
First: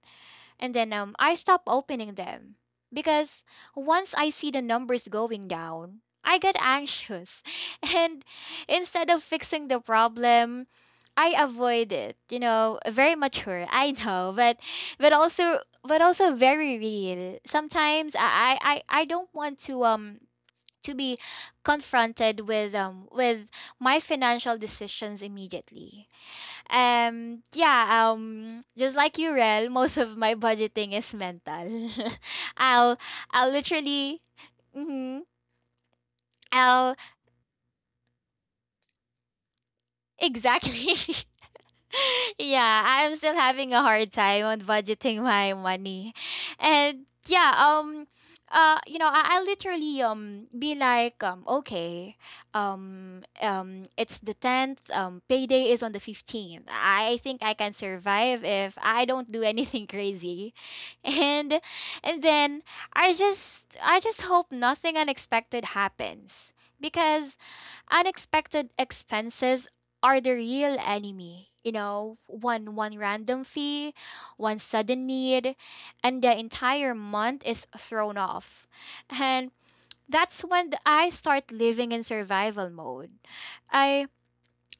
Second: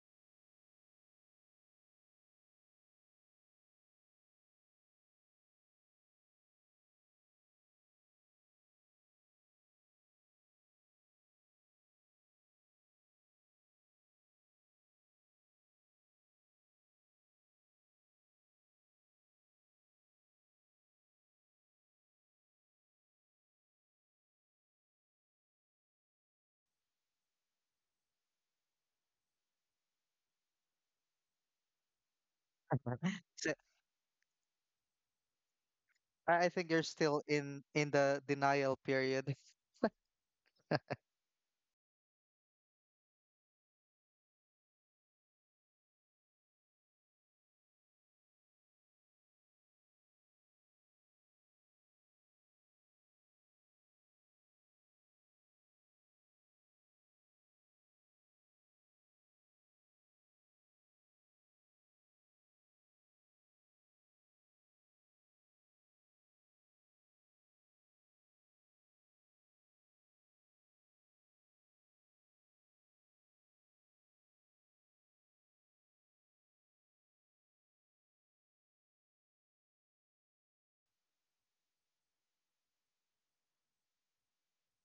I stop opening them because once I see the numbers going down, I get anxious. And instead of fixing the problem, I avoid it. You know, very mature, I know, but but also very real. Sometimes I don't want to be confronted with my financial decisions immediately. Um, yeah, just like you, Rel, most of my budgeting is mental. I'll, So I'll literally, mm-hmm, I think you're I'll, still in the denial period. exactly. Yeah, I'm still having a hard time on budgeting my money. And yeah, um, uh, you know, I literally be like okay, it's the 10th, um, payday is on the 15th. I think I can survive if I don't do anything crazy. And then I just hope nothing unexpected happens because unexpected expenses are the real enemy. You know, one random fee, one sudden need, and the entire month is thrown off. And that's when I start living in survival mode. I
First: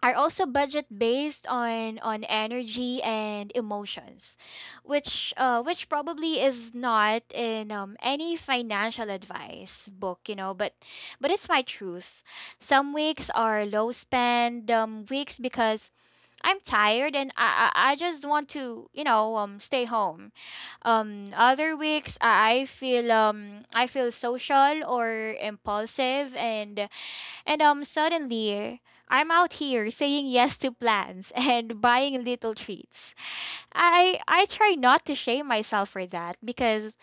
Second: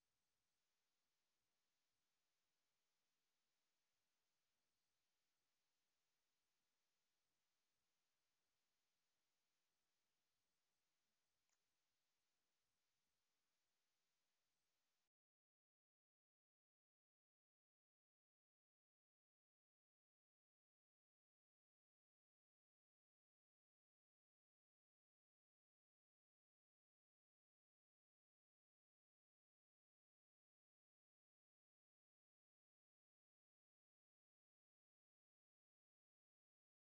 are also budget based on energy and emotions, which probably is not in any financial advice book, you know, but it's my truth. Some weeks are low spend weeks because I'm tired and I just want to, you know, stay home. Um, other weeks I feel social or impulsive and suddenly, I'm out here saying yes to plans and buying little treats. I try not to shame myself for that because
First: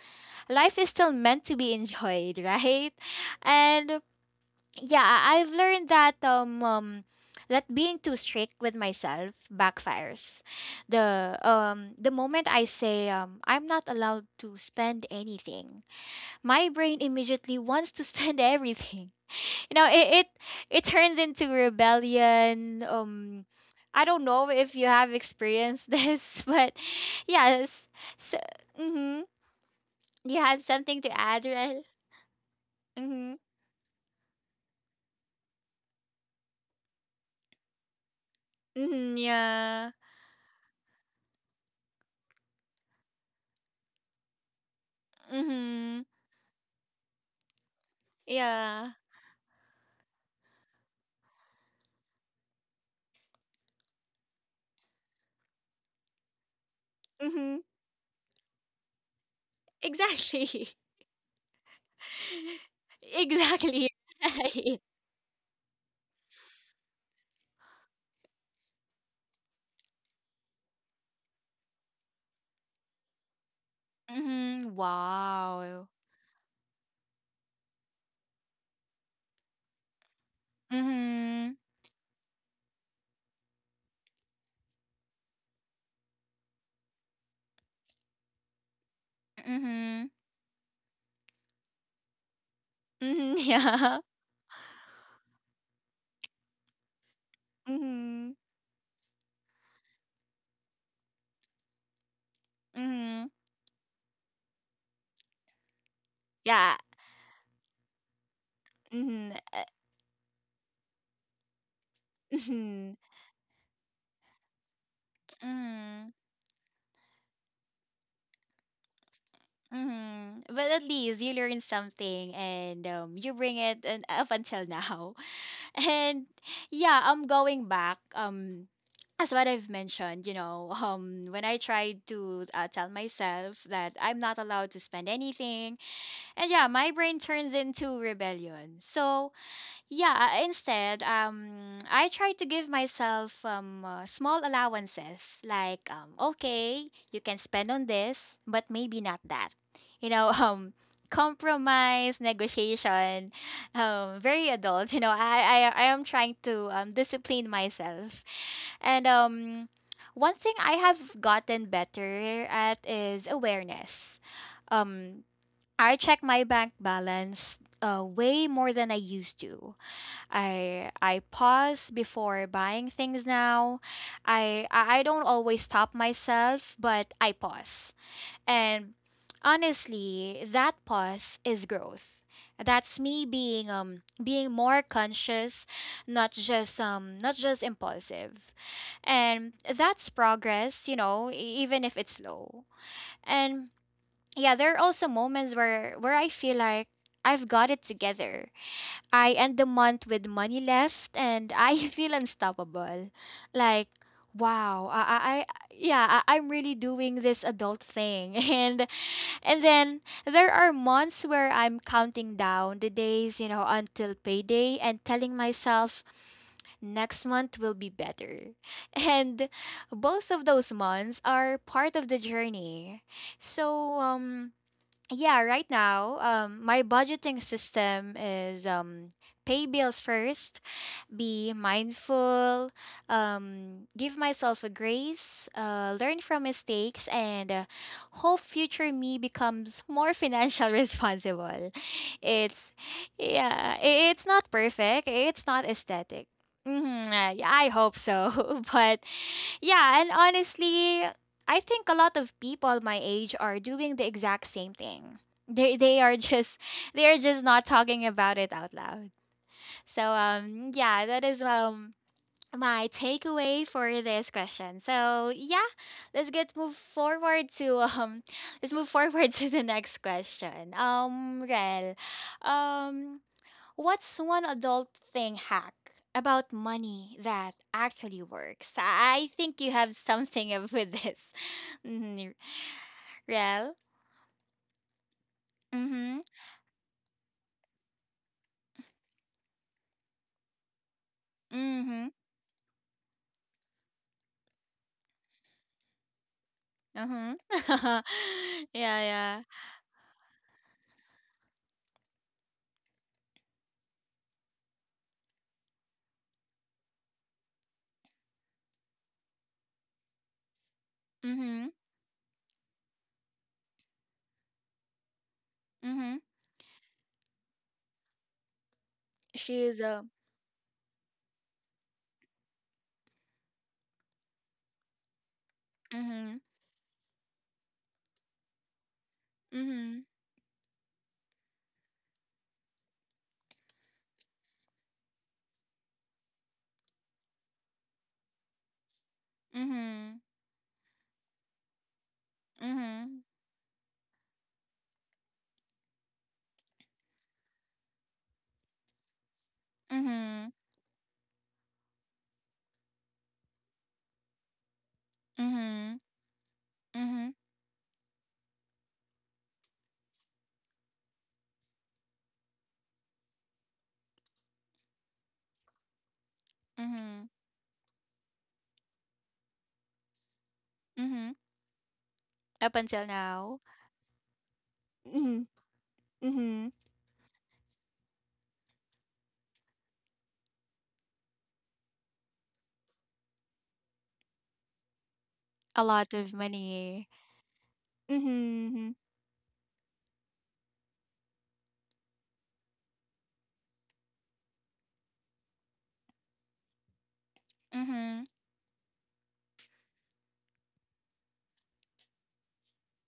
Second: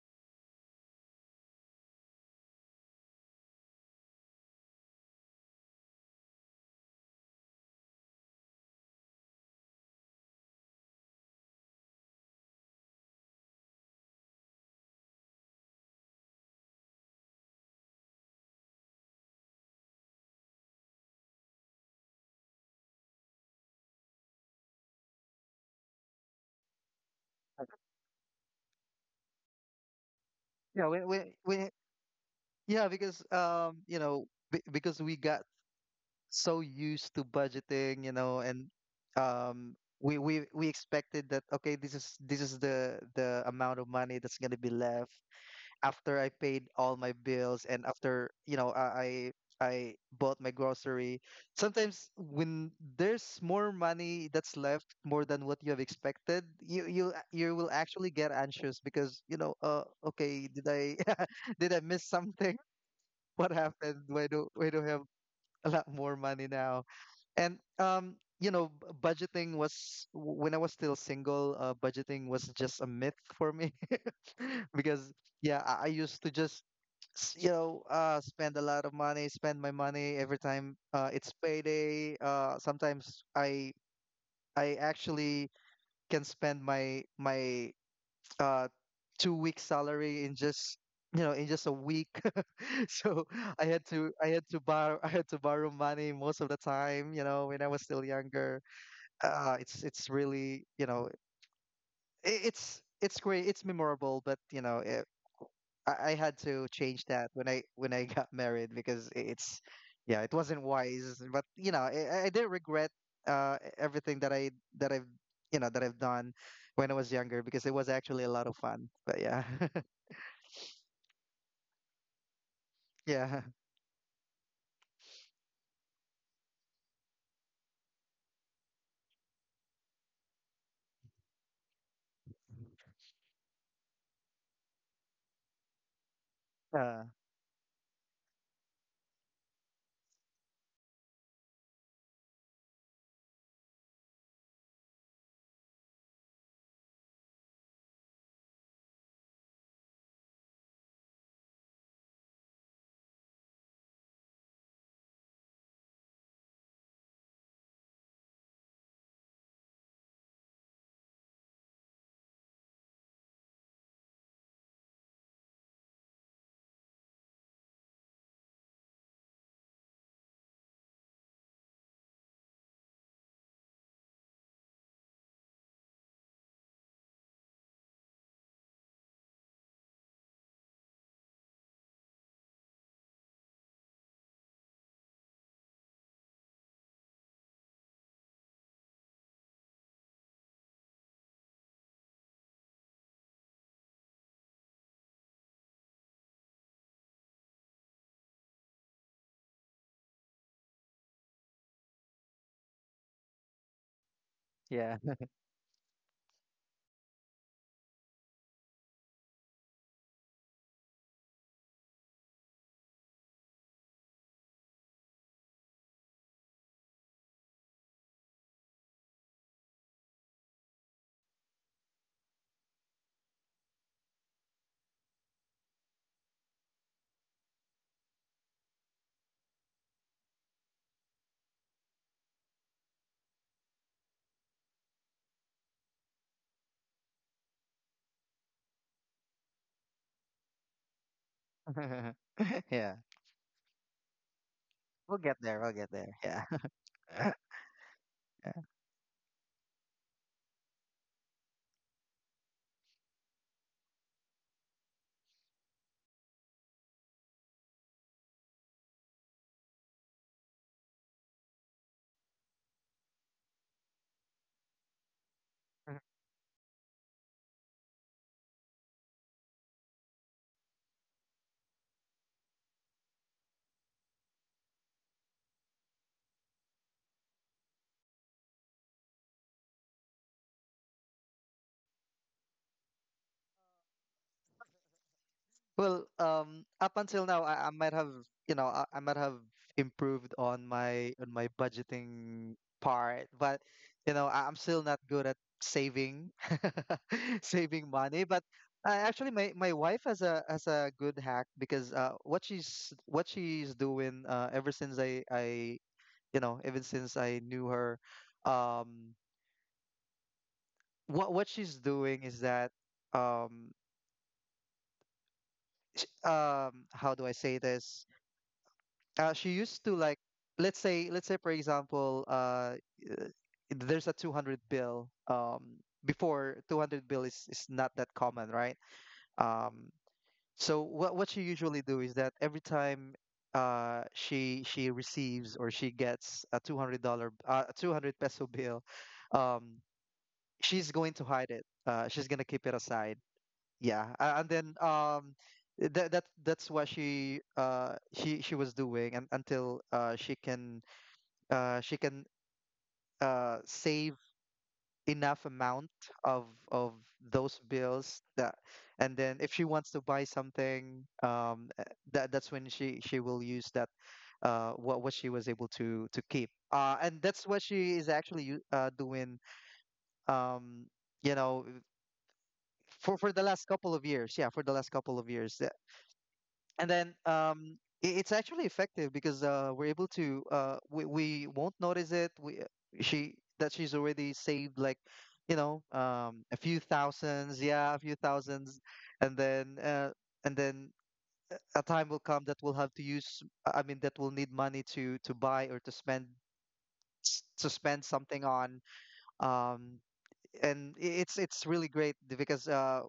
life is still meant to be enjoyed, right? And yeah, I've learned that um, that being too strict with myself backfires. The moment I say I'm not allowed to spend anything, my brain immediately wants to spend everything, you know, it turns into rebellion. Um, I don't know if you have experienced this, but yes. So, mm-hmm. You have Yeah, something to add, we right? yeah, because Mm-hmm. You know, because we got so used to budgeting, you know, and Mm-hmm, um yeah. we we we expected that, okay, this is, this is the amount of money that's going to be left Mm-hmm. after I paid all my bills, and after, you know, Yeah. I bought my grocery. Sometimes when there's more money that's left, more than what you have expected, you Mm-hmm. will actually get anxious because, you know, okay, did Exactly. I did I miss something? What Exactly. happened? Why do Right. I have a lot more money now? And you know, budgeting was, when I was still single, budgeting was just a myth for me Mm-hmm. because yeah, I Wow. used to just you know, spend a lot of money, spend my money every time it's Mm-hmm. payday. Sometimes I actually can spend my uh, 2 week Mm-hmm. salary in just, you know, in just a week. So Mm-hmm. Yeah. I had to borrow, I had to borrow money most of the time. You know, when I was still Mm-hmm. younger, it's really, you know, I it's Mm-hmm. great, it's memorable, but you know, I had to Yeah. change that when I, when I got married because Mm-hmm. it's, yeah, it wasn't wise, but you know, I didn't regret, Mhm. Everything that I, that I've, you know, that I've Mm, done when I was younger, because it was actually a lot of fun. But yeah, mm. But at least you learn something and you yeah. bring it and up until now. And yeah, I'm going back. As what I've mentioned, you know, when I tried to tell myself that I'm not allowed to spend anything, and yeah, my uh brain turns into rebellion. So yeah, instead, I try to give myself small allowances like, okay, you can spend on this, but maybe not that. You know, compromise, negotiation, very adult. You know, I am trying to discipline myself. And one thing I have gotten better at is awareness. Um, I check my bank balance way more than I used to. I pause before buying things now. I don't always stop myself, but I pause. And honestly, that pause is growth. That's me being being more conscious, not just not just impulsive. And that's progress, you know, even if it's slow. And yeah, there are also moments where I feel like I've got it together. I end the month with money left and I feel unstoppable. Like, wow, yeah I yeah, I'm really doing this adult thing. And then there are months where I'm counting down the days, you know, until payday and telling myself next month will be better. And both of those months are part of the journey. So, yeah, right now, my budgeting system is pay bills first, be mindful, give myself a grace, learn from mistakes, and hope future me becomes more financial responsible. It's yeah, yeah, it's not perfect. we'll get It's there, not we'll get there, aesthetic. yeah. Mm, yeah, I hope Yeah. so. But yeah, and honestly, I think a lot of people my age are doing the exact same thing. They are just they are just not talking about it out loud. So yeah, that is my takeaway for this question. So yeah, let's get move forward to let's move forward to the next question. Um, Rel, um, what's one adult thing hack about money that actually works? I think you have something of with this. Real. Rel. Well, Mhm. Up until now, I might have, you know, I might have improved on my Mhm. budgeting part, but you know, I'm still not good at saving Huh. saving money. But Yeah, actually, yeah. my wife has a good hack because, what she's, what she's doing, ever since I you know, ever since I knew her, um, what Mhm. she's doing is that, um Mhm. How do I say this? She used She's to, a. like, let's say for example, uh, there's a 200 bill. Mhm. Before, 200 bill is not that common, right? Um, Mhm. so what she usually do is that every time she receives, or she gets, a $200, 200 peso bill, um, Mhm. she's going to hide it. She's gonna keep it aside. Mhm. Yeah, and then that, that, that's what she, she was doing. And until she Mhm. can, uh she can save enough amount Mhm. of Mhm. those bills that, and then if she wants to buy something, that, that's when she will use that, what she was able to keep. And Mhm. that's what she is actually doing, um you Mhm. know, Up until for the now. last couple of years, yeah, for the last couple of Mhm. years, Mhm. and then it's actually effective because, we're able to, we won't notice it, we, she that she's already saved, like, you know, A lot of a few money. thousands, yeah, a few thousands, Mhm. and then and then a time will come that we'll have to use, I mean, that we'll need money to buy or to spend, to spend Mhm. something on. um, and it's really great because,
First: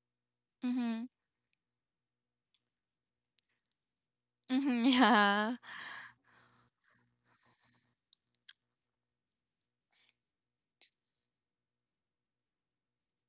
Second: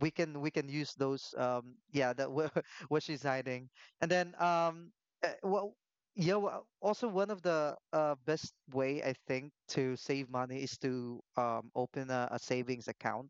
we can use Mhm. those, yeah, that what she's hiding. And then Mhm. Yeah. well, yeah, also one of the best way, I think, to save money is to, open a savings account,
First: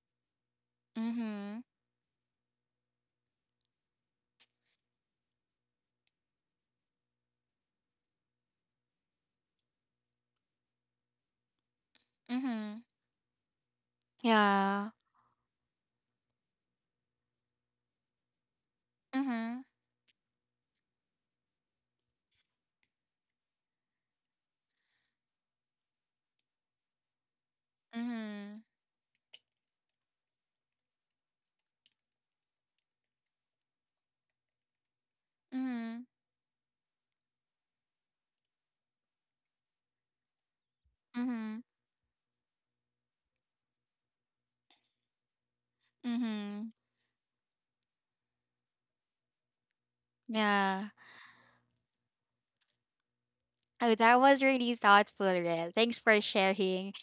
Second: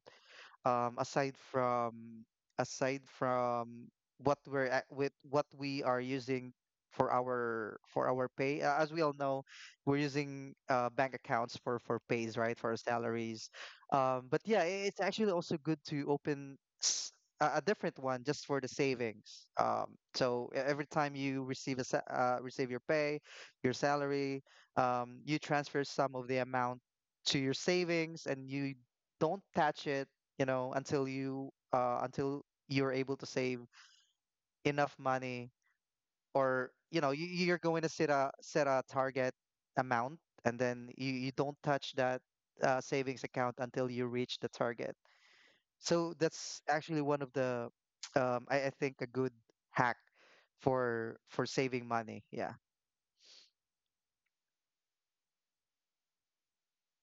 um, aside Mhm. from aside from what we're at, with what we are using for our, for our pay. As we all know, we're using, bank accounts for pays, right, for our Mhm. salaries. But yeah, Yeah. it's actually also good to open s- a different one just for the savings. Mhm. So every time you receive a receive your pay, your salary, you transfer some of the amount to your savings, and Mhm. you don't touch it, you know, until you, until you're able to save enough money. Mhm. Or, you know, you, you're going to set a, set a target amount, and then you don't Mhm. touch that, savings account until you reach the target. So that's Mhm. actually one of the, I think, a good hack Yeah. for saving money, yeah. Oh, that was really thoughtful, Rel. Thanks for sharing.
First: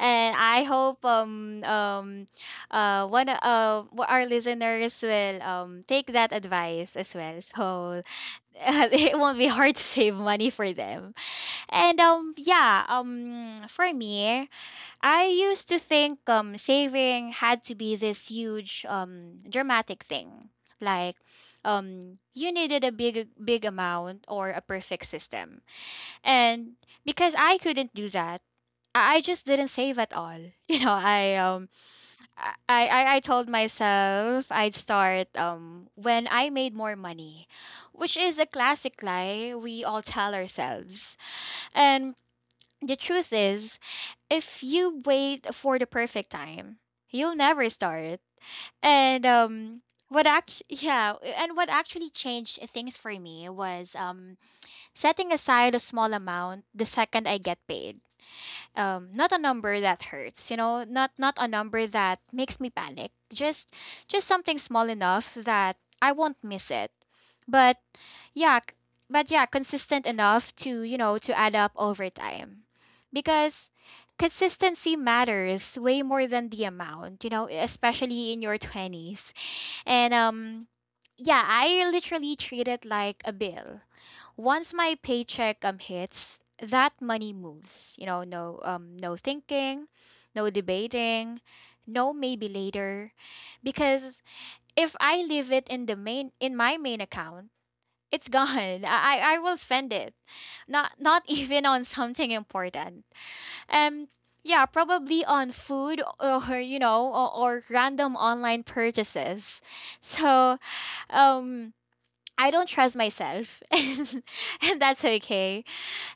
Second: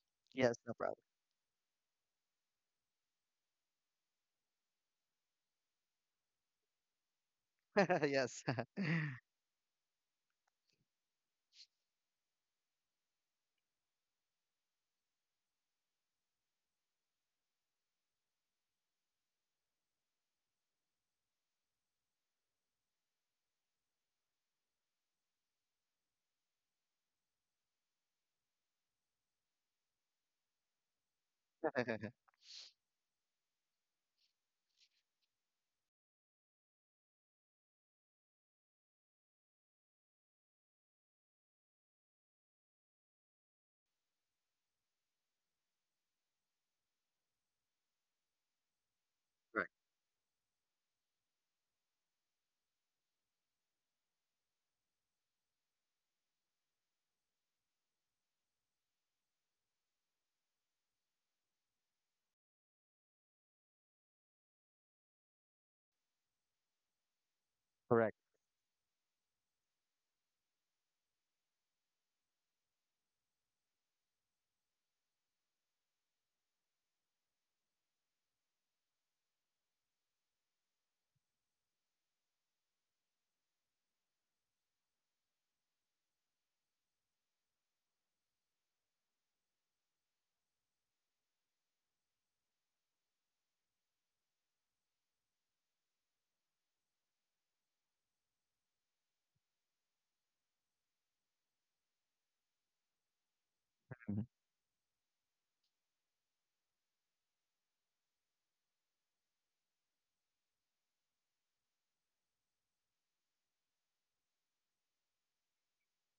And Yes, I no hope one our listeners will take that advice as well. So problem. Yes. it won't be hard to save money for them. And yeah, um, for me, I used to think saving had to be this huge dramatic thing. Like you needed a big big amount or a perfect system and because I couldn't do that, I just didn't save at all. You know, I I told myself I'd start when I made more money, which is a classic lie we all tell ourselves. And the truth is, if you wait for the perfect time, you'll never start. And Correct. What act yeah, and what actually changed things for me was setting aside a small amount the second I get paid, um, not a number that hurts, you know, not a number that makes me panic, just something small enough that I won't miss it, but Correct. yeah but yeah consistent enough to, you know, to add up over time, because consistency matters way more than the amount, you know, especially in your 20s. And yeah, I literally treat it like a bill. Once my paycheck hits, that money moves. You know, no no thinking, no debating, no maybe later. Because if I leave it in the main in my main account, it's gone. I I will spend it. Not even on something important. Um Mhm. yeah, probably on food or you know or random online purchases. So, um I don't trust myself, and that's okay.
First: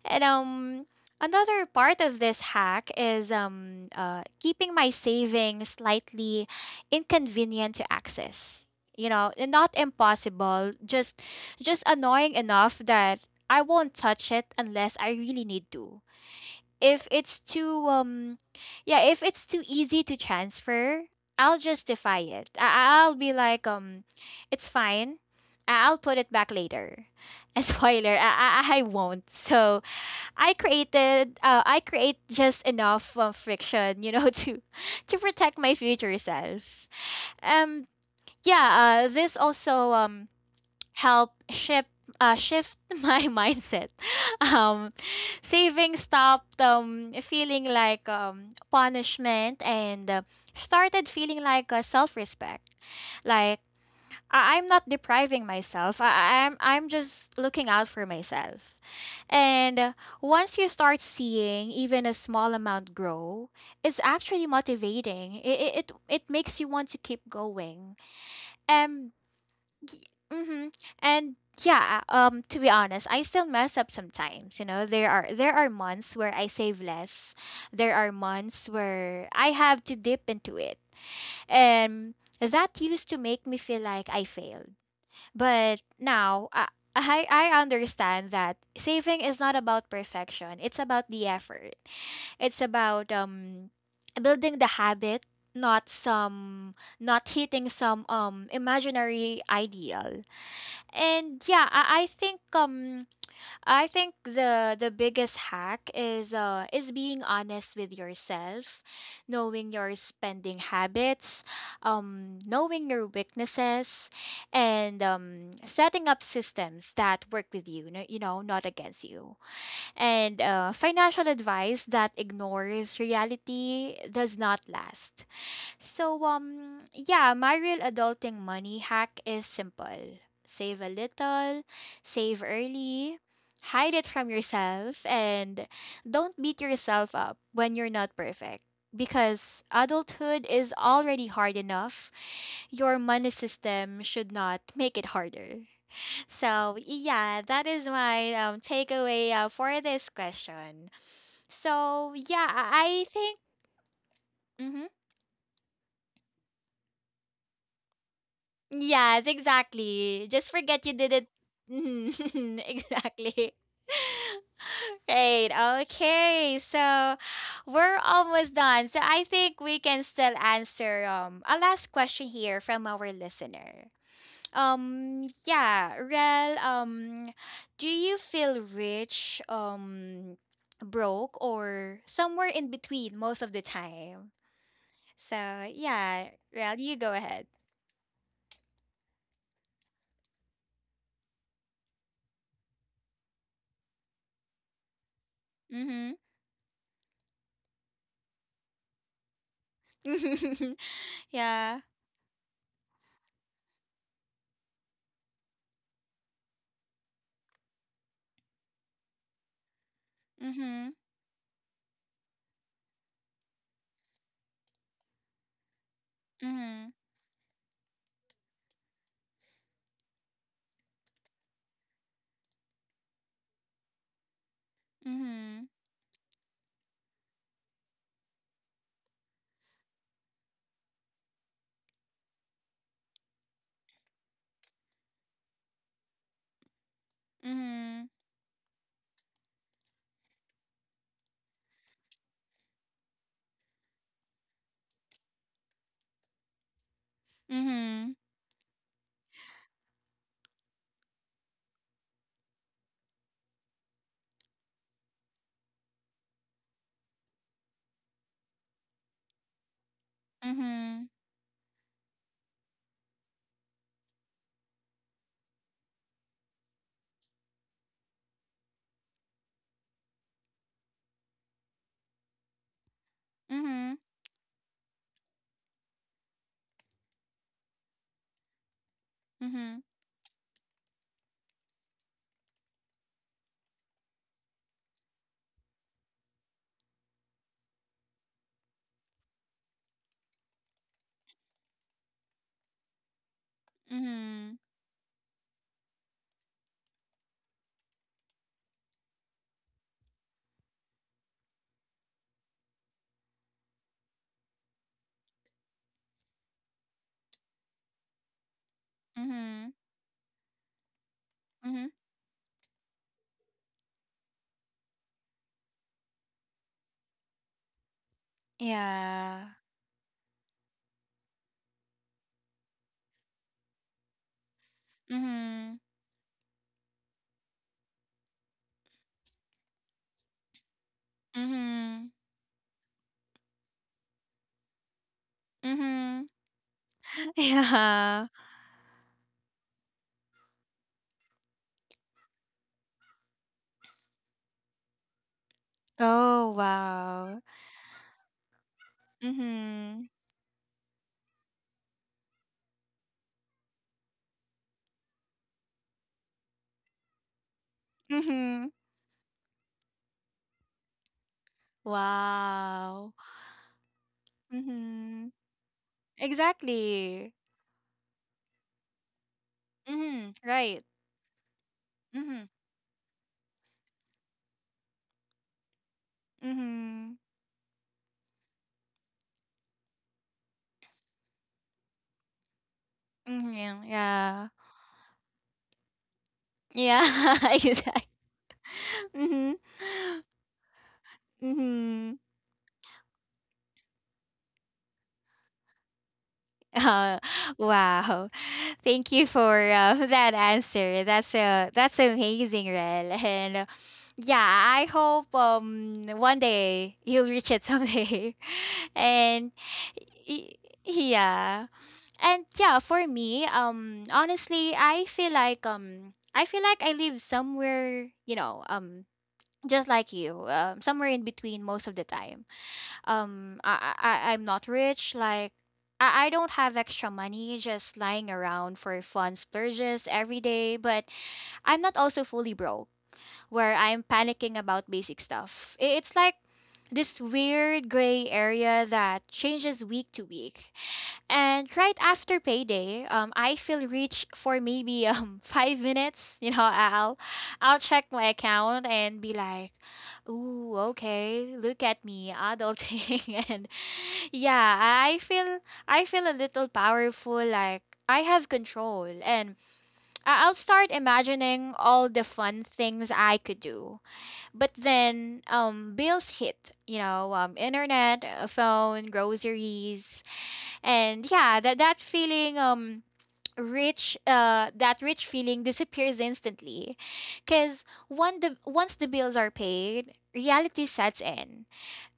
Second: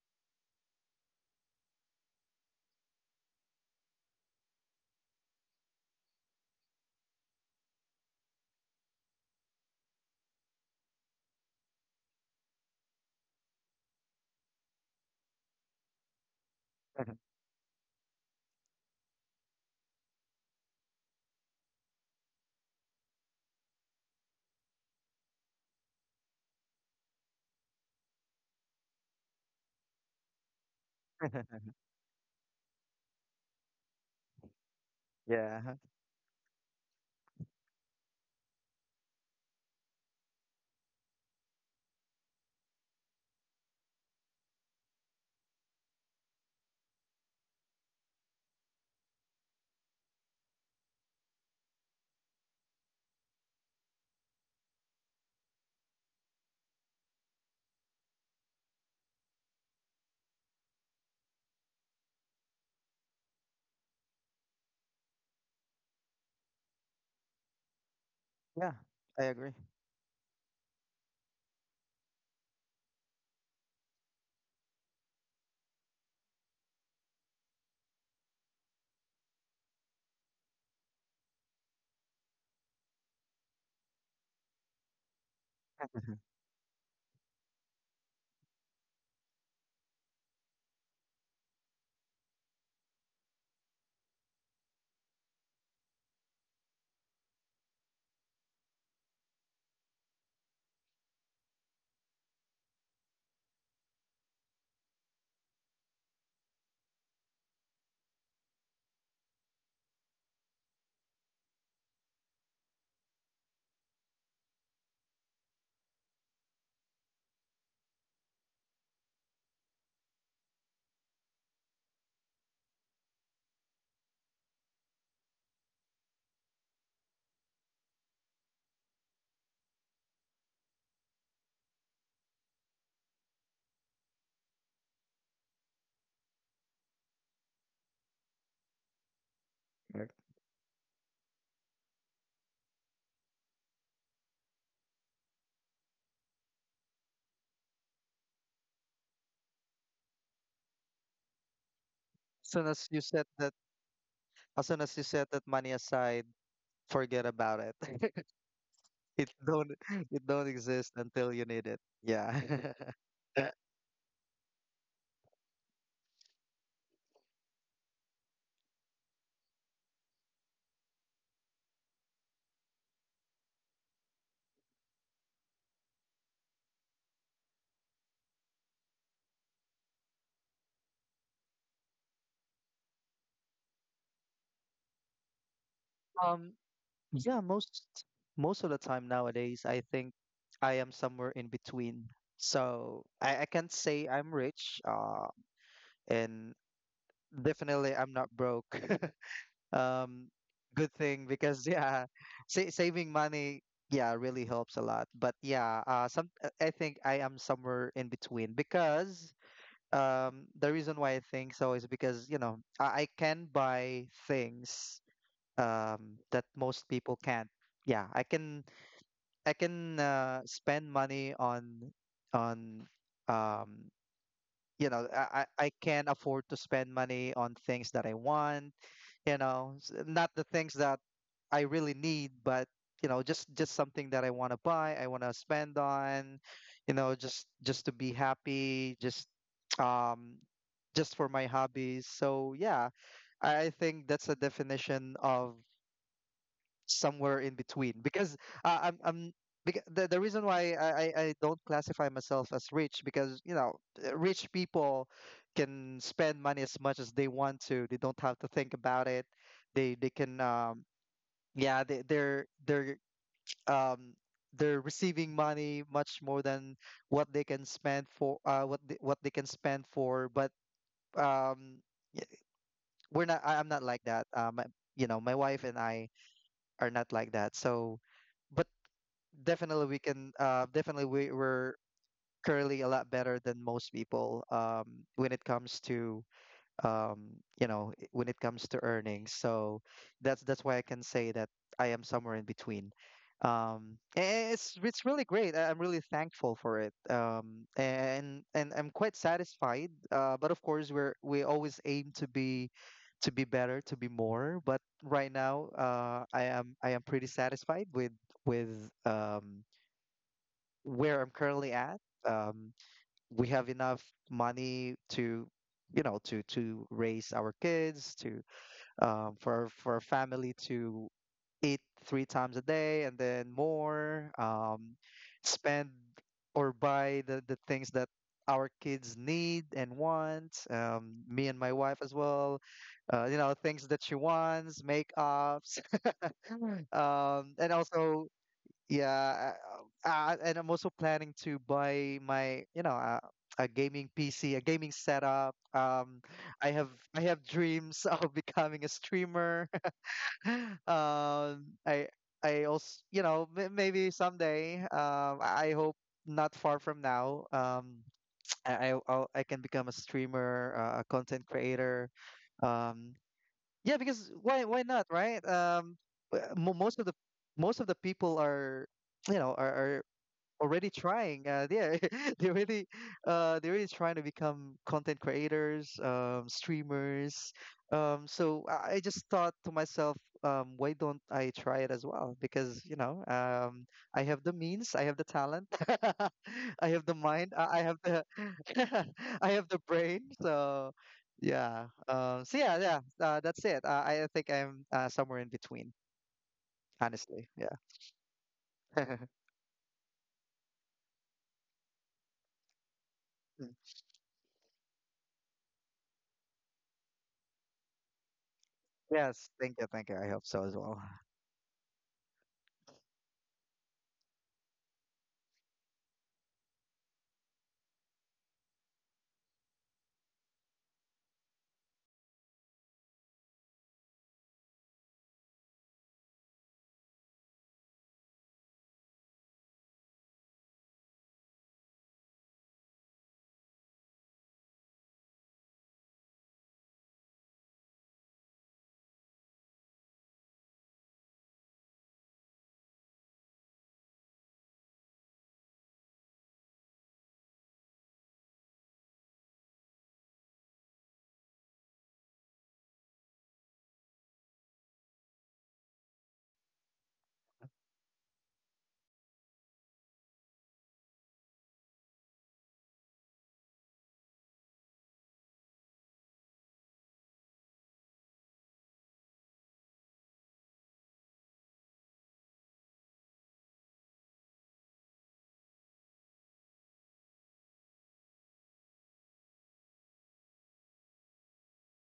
And another part of this hack is keeping my savings slightly inconvenient to access. You know, and not impossible, just annoying enough that I won't touch it unless I really need to if it's too easy to transfer. I'll justify it. I'll be like, it's fine. I'll put it back later, and spoiler, I won't. So I create just enough friction, to protect Yeah. my Uh-huh. future self. um yeah this also help shift shift my mindset. Um, Saving stopped feeling like punishment and started feeling like self respect. Like I'm not depriving myself. I'm just looking out for myself. And once you start seeing even a small amount grow, it's actually motivating. It makes you want to keep going. Yeah, And I agree. mm-hmm. And yeah, to be honest, I still mess up sometimes. You know, there are months where I save less. There are months where I have to dip into it. And that used to make me feel like I failed. But now I understand that saving is not about perfection. It's about the effort. It's about building the habit, not hitting some imaginary ideal. And yeah, I think the biggest hack is being honest with yourself, knowing your spending habits, knowing your weaknesses, and setting up systems that work with you, you know, not against you. And financial advice that ignores reality does not last. So yeah, my real adulting money hack is simple. Save a little, save early, hide it from yourself, and don't beat yourself up when you're not perfect because Correct. adulthood is already hard enough. Your money system should not make it harder. So, yeah, that is my takeaway for this question. So, yeah, As soon as you I set think that, as soon mhm. as you set that money aside, forget about it. Yes, It don't it exactly. don't Just forget exist you did it. until you need it. Mhm, Yeah. exactly. Right. Okay. So we're almost done. So I think we can still answer a last question here from our listener. Yeah, Rel, do you feel rich, broke, or somewhere in between most of the time? So yeah, Um, Rel, you go yeah, ahead. most, most of the time nowadays, I think I am somewhere in between. So I can't say I'm rich, Mm-hmm. and definitely I'm not broke. Um, Good thing because Yeah. yeah, sa saving money, yeah, really helps a lot. But yeah, some I think I am somewhere in between because the Mhm. reason why I think so is because, you know, I can buy things, that most Mhm. people can't. Yeah, I can, I can spend money on, um you know, Mhm. I can afford to spend money on things that I want, you know, not the things that I really need, but you know, just something that I want to buy, I want to spend on, you know, just to Mhm. be happy, just um just for my hobbies. So yeah, I think that's a definition of somewhere in between, because I'm because the reason why I don't classify myself as rich, because, you know, rich people can spend money as much as they want to. They don't have to think about it. They can Mhm. yeah, they're um they're receiving money much more than what they can spend for, what they can spend for. But um we're not. I'm not Mhm. like that. My wife and I are not like that. So but Mhm. definitely we can, definitely we're currently a lot better than most people, when it comes to, um, when it comes to earnings. So that's why I can say that I am somewhere in between. Um, Mhm. a- Mhm. it's it's really great. I'm really thankful for it. And I'm quite satisfied. But of course, we always aim to be, to be better, to be more. But right now, I am pretty satisfied with, with um, Mhm. where I'm currently Mhm. at. Um, we have enough money to, to raise our kids, to Yeah. For a family to eat three times a day, and then more. Mhm. Spend or buy the things that our kids need and want. Me and my wife Mhm. as well. You know, things that she wants, makeups. Mhm. And also Yeah. Yeah, I'm also planning to buy my, a gaming PC, a gaming setup. Oh, I have I wow. have dreams of becoming a streamer. Mhm. I also, you know, maybe someday. I hope not far from now. Mhm. I can become a streamer, a content creator. Wow. Um, yeah, because why not, Mhm. right? W- mo- most of the Exactly. most of the people are, you know, are Mhm. Right. already trying. Yeah, Mhm. they're really, they're really trying to become content creators, Mhm. streamers. So I just thought to myself, why don't I try it as well? Because you know, Mhm. I have Yeah. the means, I have the talent, I have the Yeah. mind, I have Exactly. the, I Mhm. have the brain. So yeah. Mm-hmm. So yeah, yeah. That's it. I think I'm, somewhere in between, Uh, honestly. Yeah. wow. Thank you for that answer. That's amazing, Rel. And yeah, I hope one day you'll reach it someday. Yes. and Thank you. Thank you. I hope y- so as well. yeah. And yeah, for me, honestly, I feel like I live somewhere, you know, just like you, somewhere in between most of the time. I am not rich. Like I don't have extra money just lying around for fun splurges every day, but I'm not also fully broke, where I'm panicking about basic stuff. It's like this weird gray area that changes week to week. And right after payday, I feel rich for maybe 5 minutes. You know, I'll check my account and be like, "Ooh, okay, look at me, adulting." And yeah, I feel a little powerful, like I have control, and I'll start imagining all the fun things I could do. But then, bills hit. You know, internet, phone, groceries. And yeah, that feeling, rich that rich feeling disappears instantly because one the once the bills are paid, reality sets in.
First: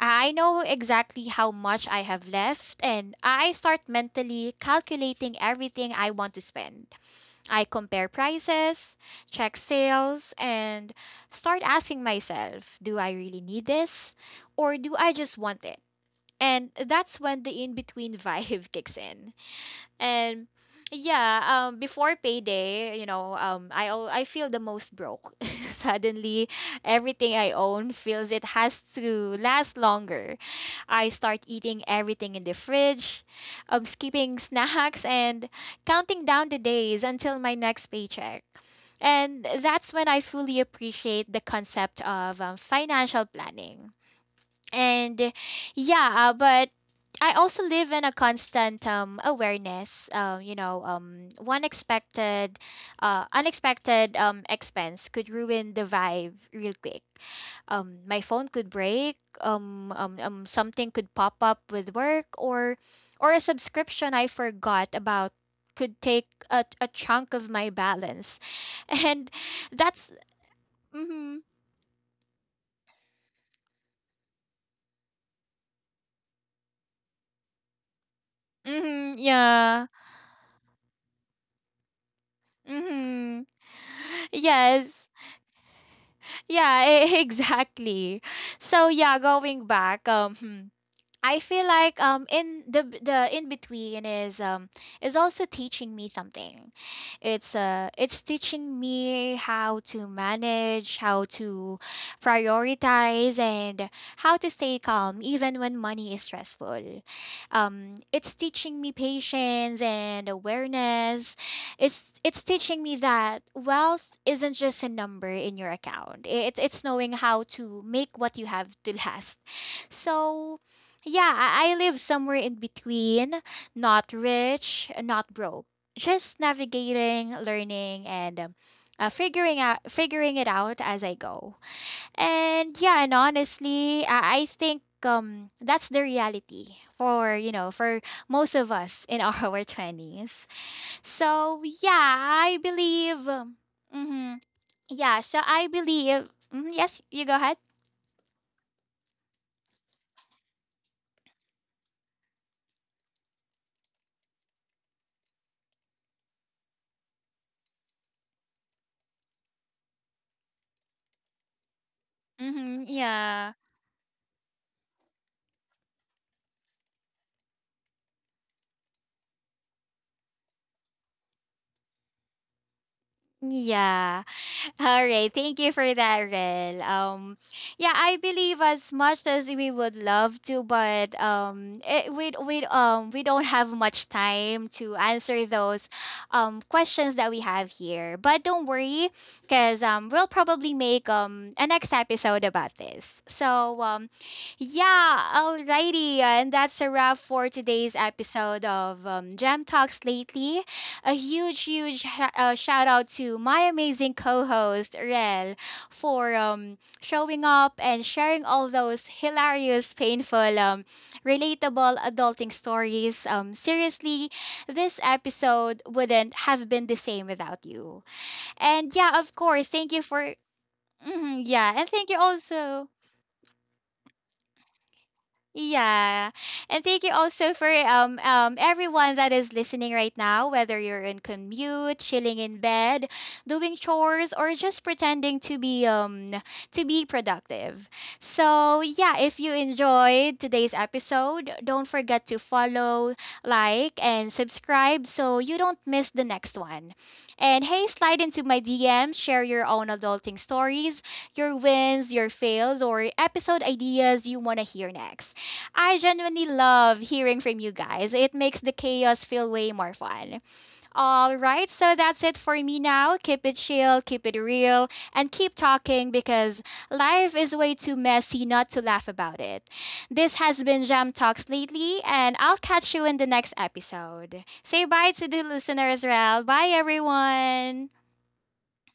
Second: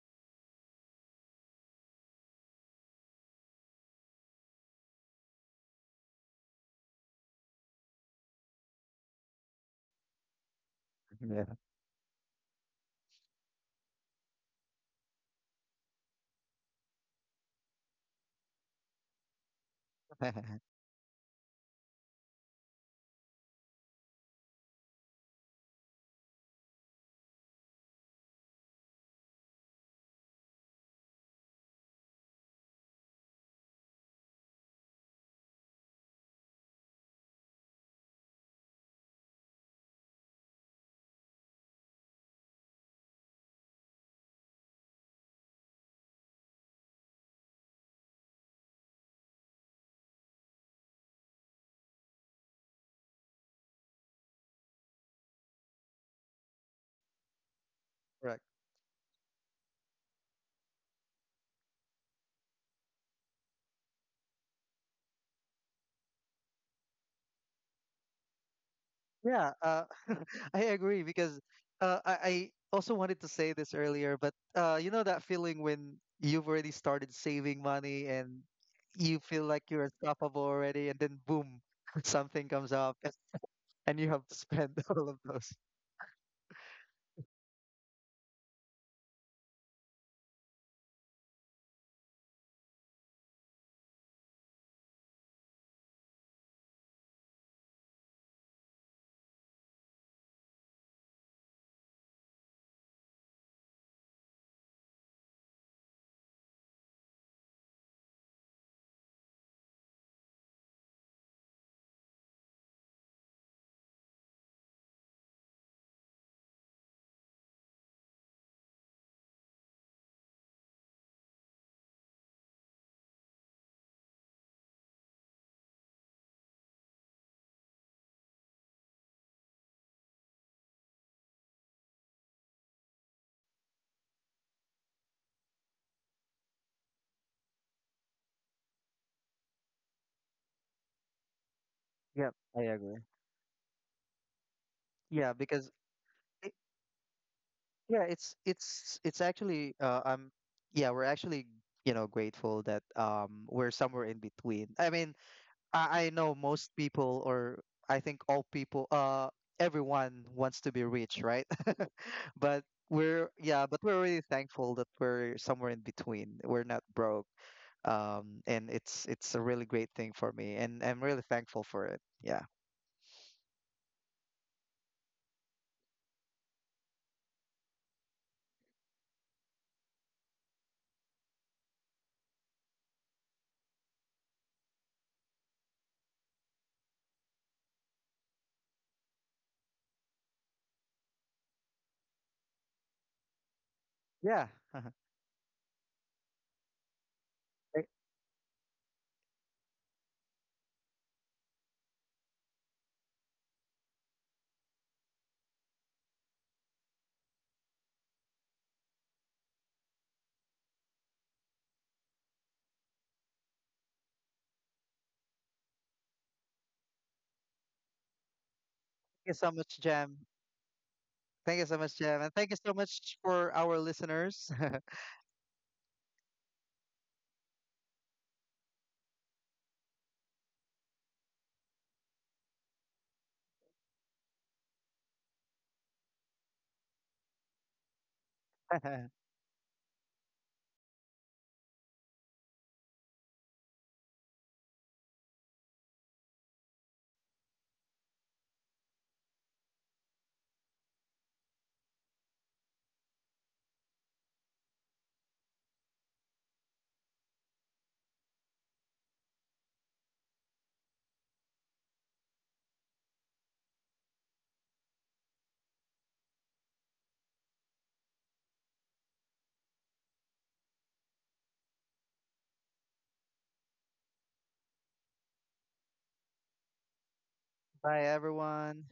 I know exactly how much I have left, and I start mentally calculating everything I want to spend. I compare prices, check sales, and Yeah. start asking myself, do I really need this, or do I just want it? And that's when the in between vibe kicks in. And yeah, before payday, you know, I feel the most broke. Suddenly, everything I own feels it has to last longer. I start eating everything in the fridge, skipping snacks, and counting down the days until my next paycheck. And that's when I fully appreciate the concept of financial planning. And yeah, but I also live in a constant awareness. You know, one expected unexpected expense could ruin the vibe real quick. My phone Correct. could break, something could pop up with work, or a subscription I forgot about could take a chunk of my balance. And Yeah, that's I agree because mm-hmm, I also wanted to say this earlier, but you know that feeling when you've already started saving money and mm-hmm, you feel like yeah. you're unstoppable already, and then boom, something comes up Mm-hmm. and you have to spend Yes. all of those. Yeah, exactly. So yeah, going back, hmm. I feel like the in between is also teaching me something. It's teaching me how to manage, how to prioritize, and how to stay calm even when money is stressful. It's teaching me patience and awareness. It's teaching me that wealth isn't just a number in your account. It's knowing how to make what you have to last. So yeah, I live somewhere in between, not rich, not broke. Just navigating, learning, and figuring it out as I go. And yeah, and honestly, I think that's the reality for most of us in our twenties. So yeah, Yeah, I I agree. believe. Mm-hmm, yeah, yeah, so I because believe. it, Mhm, yes, you go ahead. yeah, it's actually I'm yeah, we're actually, you know, grateful that we're somewhere in between. I mean, I know most people, or I think all people, everyone wants to be rich, right? But Mm-hmm, yeah, we're really thankful that we're somewhere in between. We're not broke. And it's a really great thing for me, and I'm really thankful for it. Yeah, yeah. All right. Thank you for that, Rel. Yeah, I believe as much as we would love to, but we we don't have much time to answer those questions that we have here. But don't worry, because we'll probably make a next episode about this. So yeah. yeah, alrighty, and that's a wrap for Thank today's episode of Gem Talks lately. A huge, huge shout out to my amazing co-host Rel for showing up and sharing all those hilarious, painful, relatable adulting stories. Seriously, this episode wouldn't have been the same without you. And yeah, of you so course, much, thank you Jam. for. Mhm, Thank you yeah, so and much, thank you Jam, and thank you so also. much for our listeners. Yeah. And thank you also for everyone that is listening right now, whether you're in commute, chilling in bed, doing chores, or just pretending to be productive. So Bye, yeah, if you enjoyed today's episode, don't forget to follow, like, and subscribe so you don't miss the next one. And hey, slide into my DMs, share your own adulting stories, your wins, your fails, or episode ideas you wanna hear next. I genuinely love hearing from you guys. It makes the chaos feel way more fun. All right, so that's it for me now. Keep it chill, keep it real, and keep talking because life is way too messy not to laugh about it. This has been Jam Talks lately, and I'll catch you in the next episode. Say bye to the listener as well. Bye, everyone. everyone.